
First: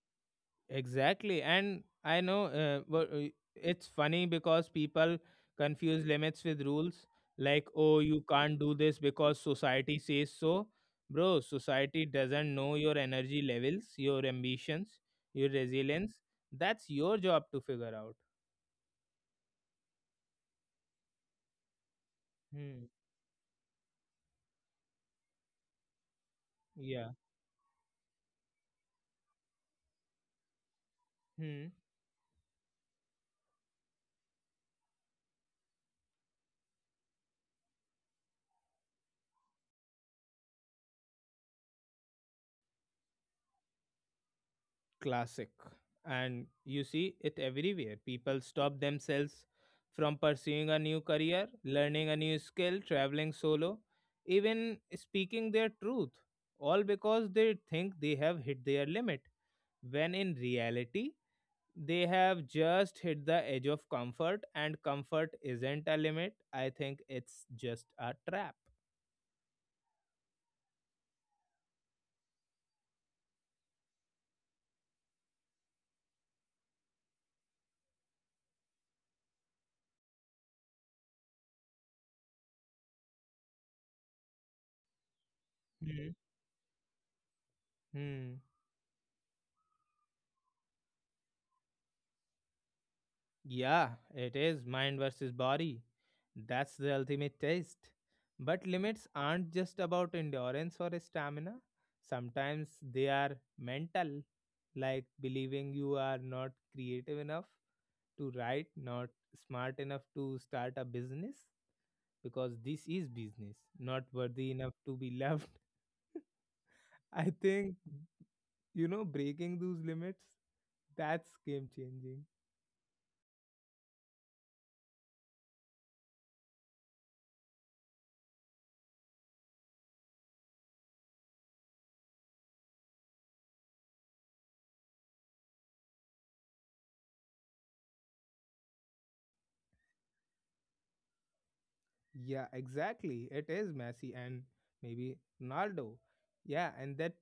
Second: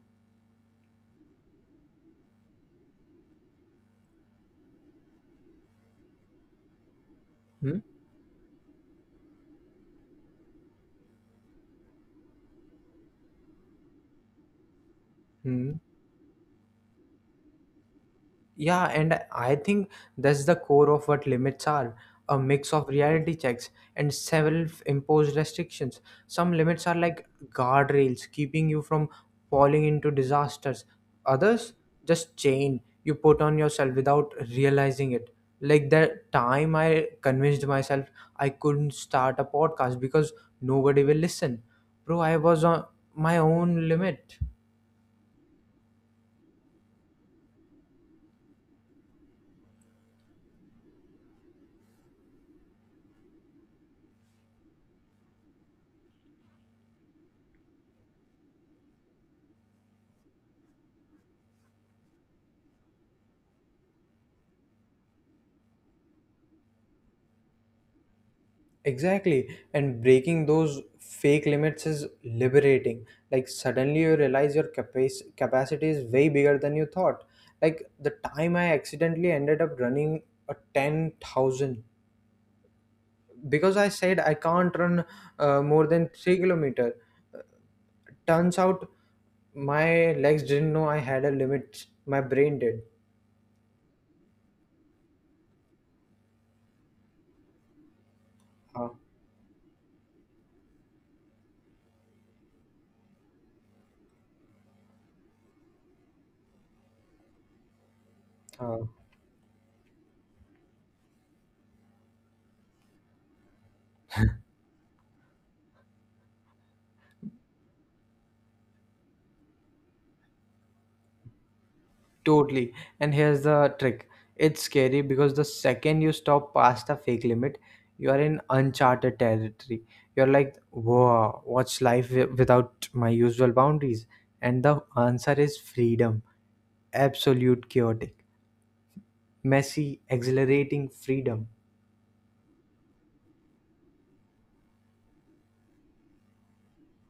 Exactly. And I know, it's funny because people confuse limits with rules, like,
Hmm?
oh, you can't do this because society says so. Bro, society doesn't know your energy levels, your ambitions, your
Hmm?
resilience. That's your job to figure out.
Yeah, and I think that's the core of what limits are, a mix
Hmm.
of reality checks and self imposed restrictions. Some limits are
Yeah.
like guardrails, keeping you from falling into disasters.
Hmm.
Others, just chain you put on yourself without realizing it. Like the time I convinced myself I couldn't start a podcast because nobody will listen. Bro, I was on my own limit.
Classic, and you see it everywhere. People stop themselves from pursuing a new career, learning a new skill, traveling solo, even speaking their truth, all because they think they have hit their limit, when in reality they have just hit the edge of comfort, and comfort isn't a limit, I think it's just a trap.
Exactly. And breaking those fake limits is liberating. Like suddenly you realize your capacity is way bigger than you thought. Like the time I accidentally ended up running a 10,000 because I said I can't run more than
Mhm.
3 kilometer. Uh,
Hmm.
Turns out my legs didn't know I had a limit. My brain did.
Yeah, it is mind versus body. That's the ultimate test. But
Uh,
limits aren't just about endurance or stamina, sometimes they are mental, like believing you are not creative enough to write,
uh.
not smart enough to start a business, because this is business, not worthy enough to be loved. I think, breaking those limits, that's game changing.
Totally. And here's the trick. It's scary because the second you stop past the fake limit, you are in uncharted territory. You're like, whoa, what's life without my usual boundaries? And the answer is freedom. Absolute chaotic, messy, exhilarating freedom.
Yeah, exactly. It is Messi and maybe Ronaldo. Yeah, and that,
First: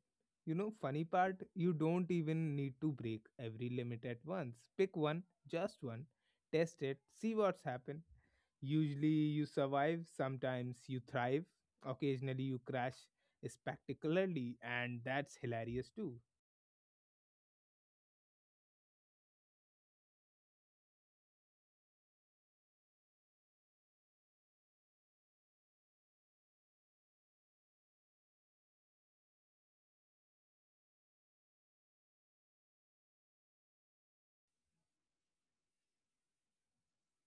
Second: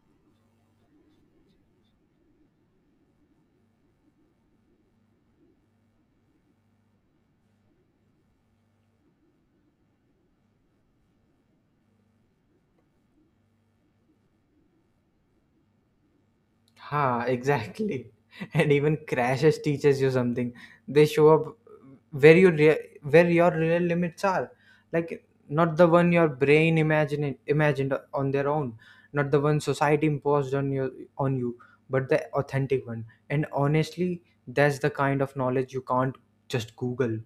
funny part, you don't even need to break every limit at once. Pick one, just one, test it, see what's happened. Usually you survive, sometimes you thrive, occasionally you crash spectacularly, and that's hilarious too.
Ha, exactly. And even crashes teaches you something. They show up where your real limits are, like not the one your brain imagined on their own, not the one society imposed on you, but the authentic one. And honestly, that's the kind of knowledge you can't just Google.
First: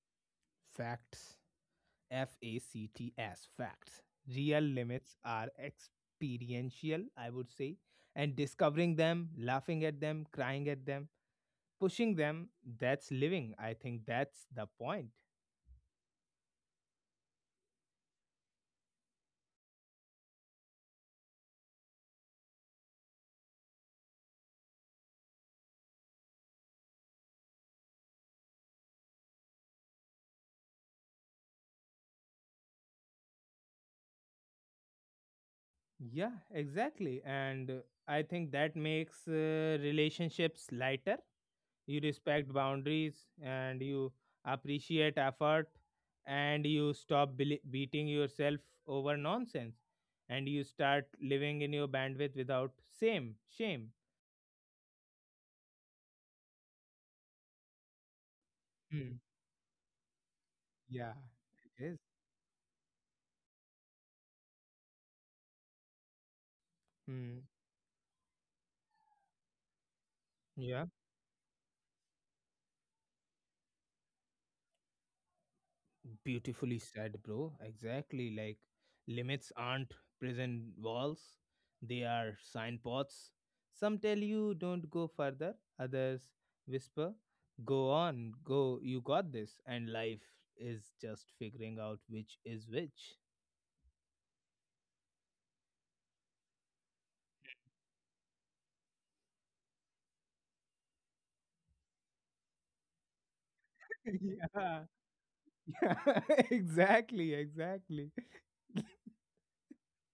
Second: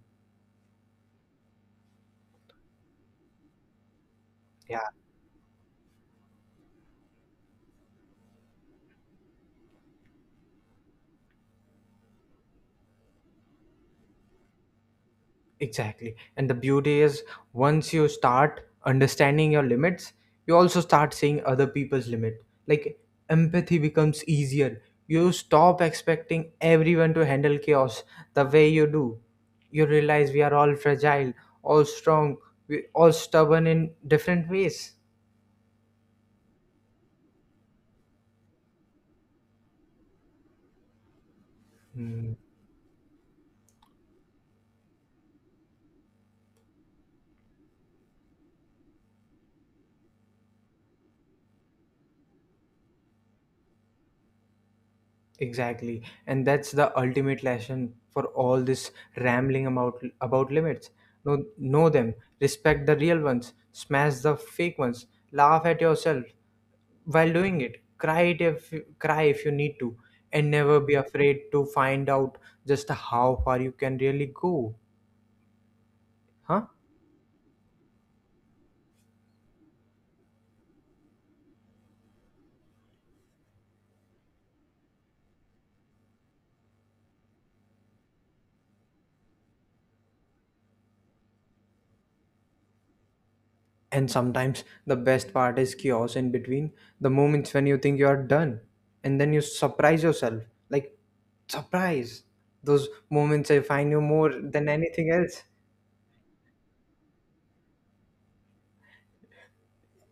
Facts. FACTS facts. Real
Yeah.
limits are experiential, I would say, and discovering them, laughing at them, crying at them, pushing them, that's living. I think that's the point.
Exactly. And the beauty is once you start understanding your limits, you also start seeing other people's limit. Like empathy becomes easier. You stop expecting everyone to handle chaos the way you do. You realize we are all fragile, all strong, we all stubborn in different ways.
Yeah, exactly. And I think that makes relationships lighter. You respect boundaries, and you appreciate effort, and you stop beating yourself over nonsense, and you start living in your bandwidth without same shame.
Exactly, and that's the ultimate lesson for all this
Hmm.
rambling about limits.
Yeah,
Know
it
know
is.
them, respect the real ones, smash the fake ones, laugh at yourself while
Hmm.
doing it, cry if you need to, and never
Yeah.
be afraid to find out just how far you can really go. Huh?
Beautifully said, bro. Exactly. Like limits aren't prison walls, they are signposts. Some tell you don't go further, others whisper, go on, go, you got this. And life is just figuring out which is which.
And sometimes the best part is chaos in between, the moments when you think you are done and then you surprise yourself. Like, surprise! Those moments define you more than
Yeah.
anything else.
Yeah, exactly, exactly.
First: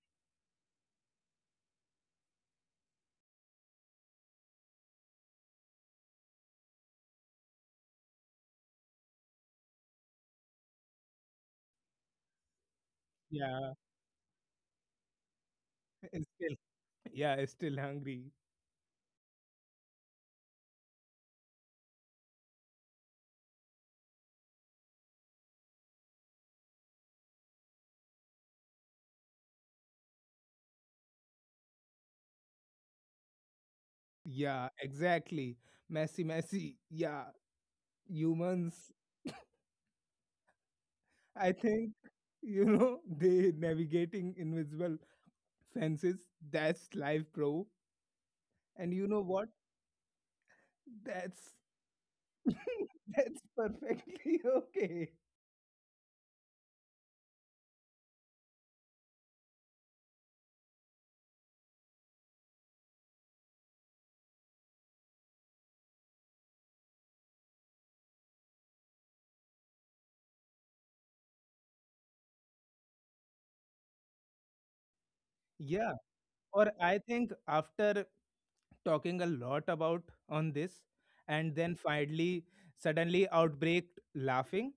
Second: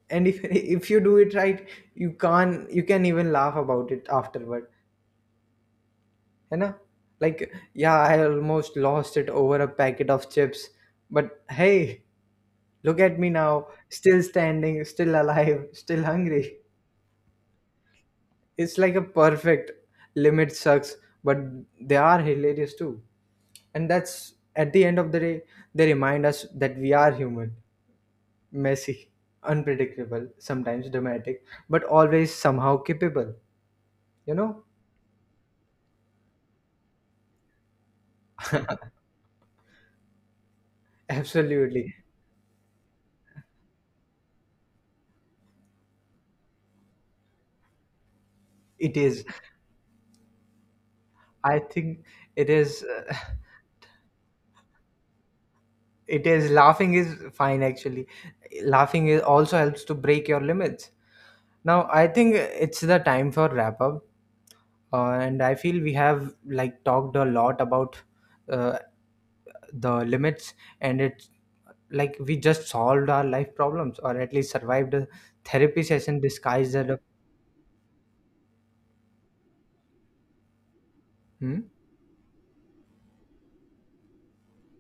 And if, if you do it right, you can't you can even laugh about it afterward. You know? Like, yeah, I almost lost it over a packet of chips. But hey, look at me now,
Yeah,
still standing, still alive, still
it's still,
hungry.
yeah, it's still hungry.
It's like a perfect limit sucks, but they are hilarious too, and that's at the end of the day they remind us that we are human, messy, unpredictable, sometimes dramatic, but always somehow capable, you know.
Yeah, exactly. Messy, messy. Yeah, humans, I think,
Absolutely.
they navigating invisible fences. That's life, bro. And
It
you
is.
know what? That's
I think it is,
that's perfectly okay.
it is laughing is fine, actually. Laughing is also helps to break your limits. Now I think it's the time for wrap up, and I feel we have like talked a lot about uh, the limits. And it's like we just solved our life problems or at least survived a therapy
Yeah,
session
or
disguised as a
I think after talking a lot about on this, and
hmm?
then finally suddenly outbreak laughing,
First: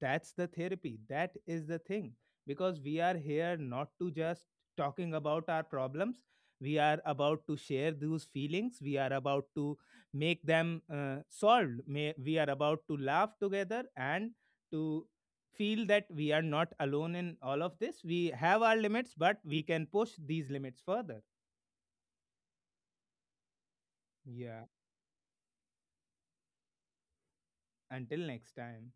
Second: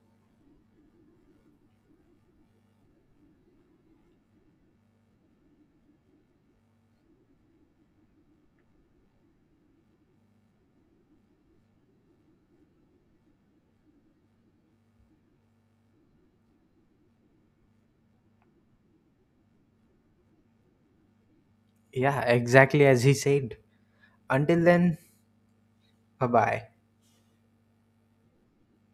that's the therapy, that is the thing, because we are here not to just talking about our problems, we are about to share those feelings, we are about to make them solved May, we are about to laugh together, and to feel that we are not alone in all of this. We have our limits, but we can push these limits further.
Yeah, exactly, as he said. Until
Yeah.
then, bye bye.
Until next time.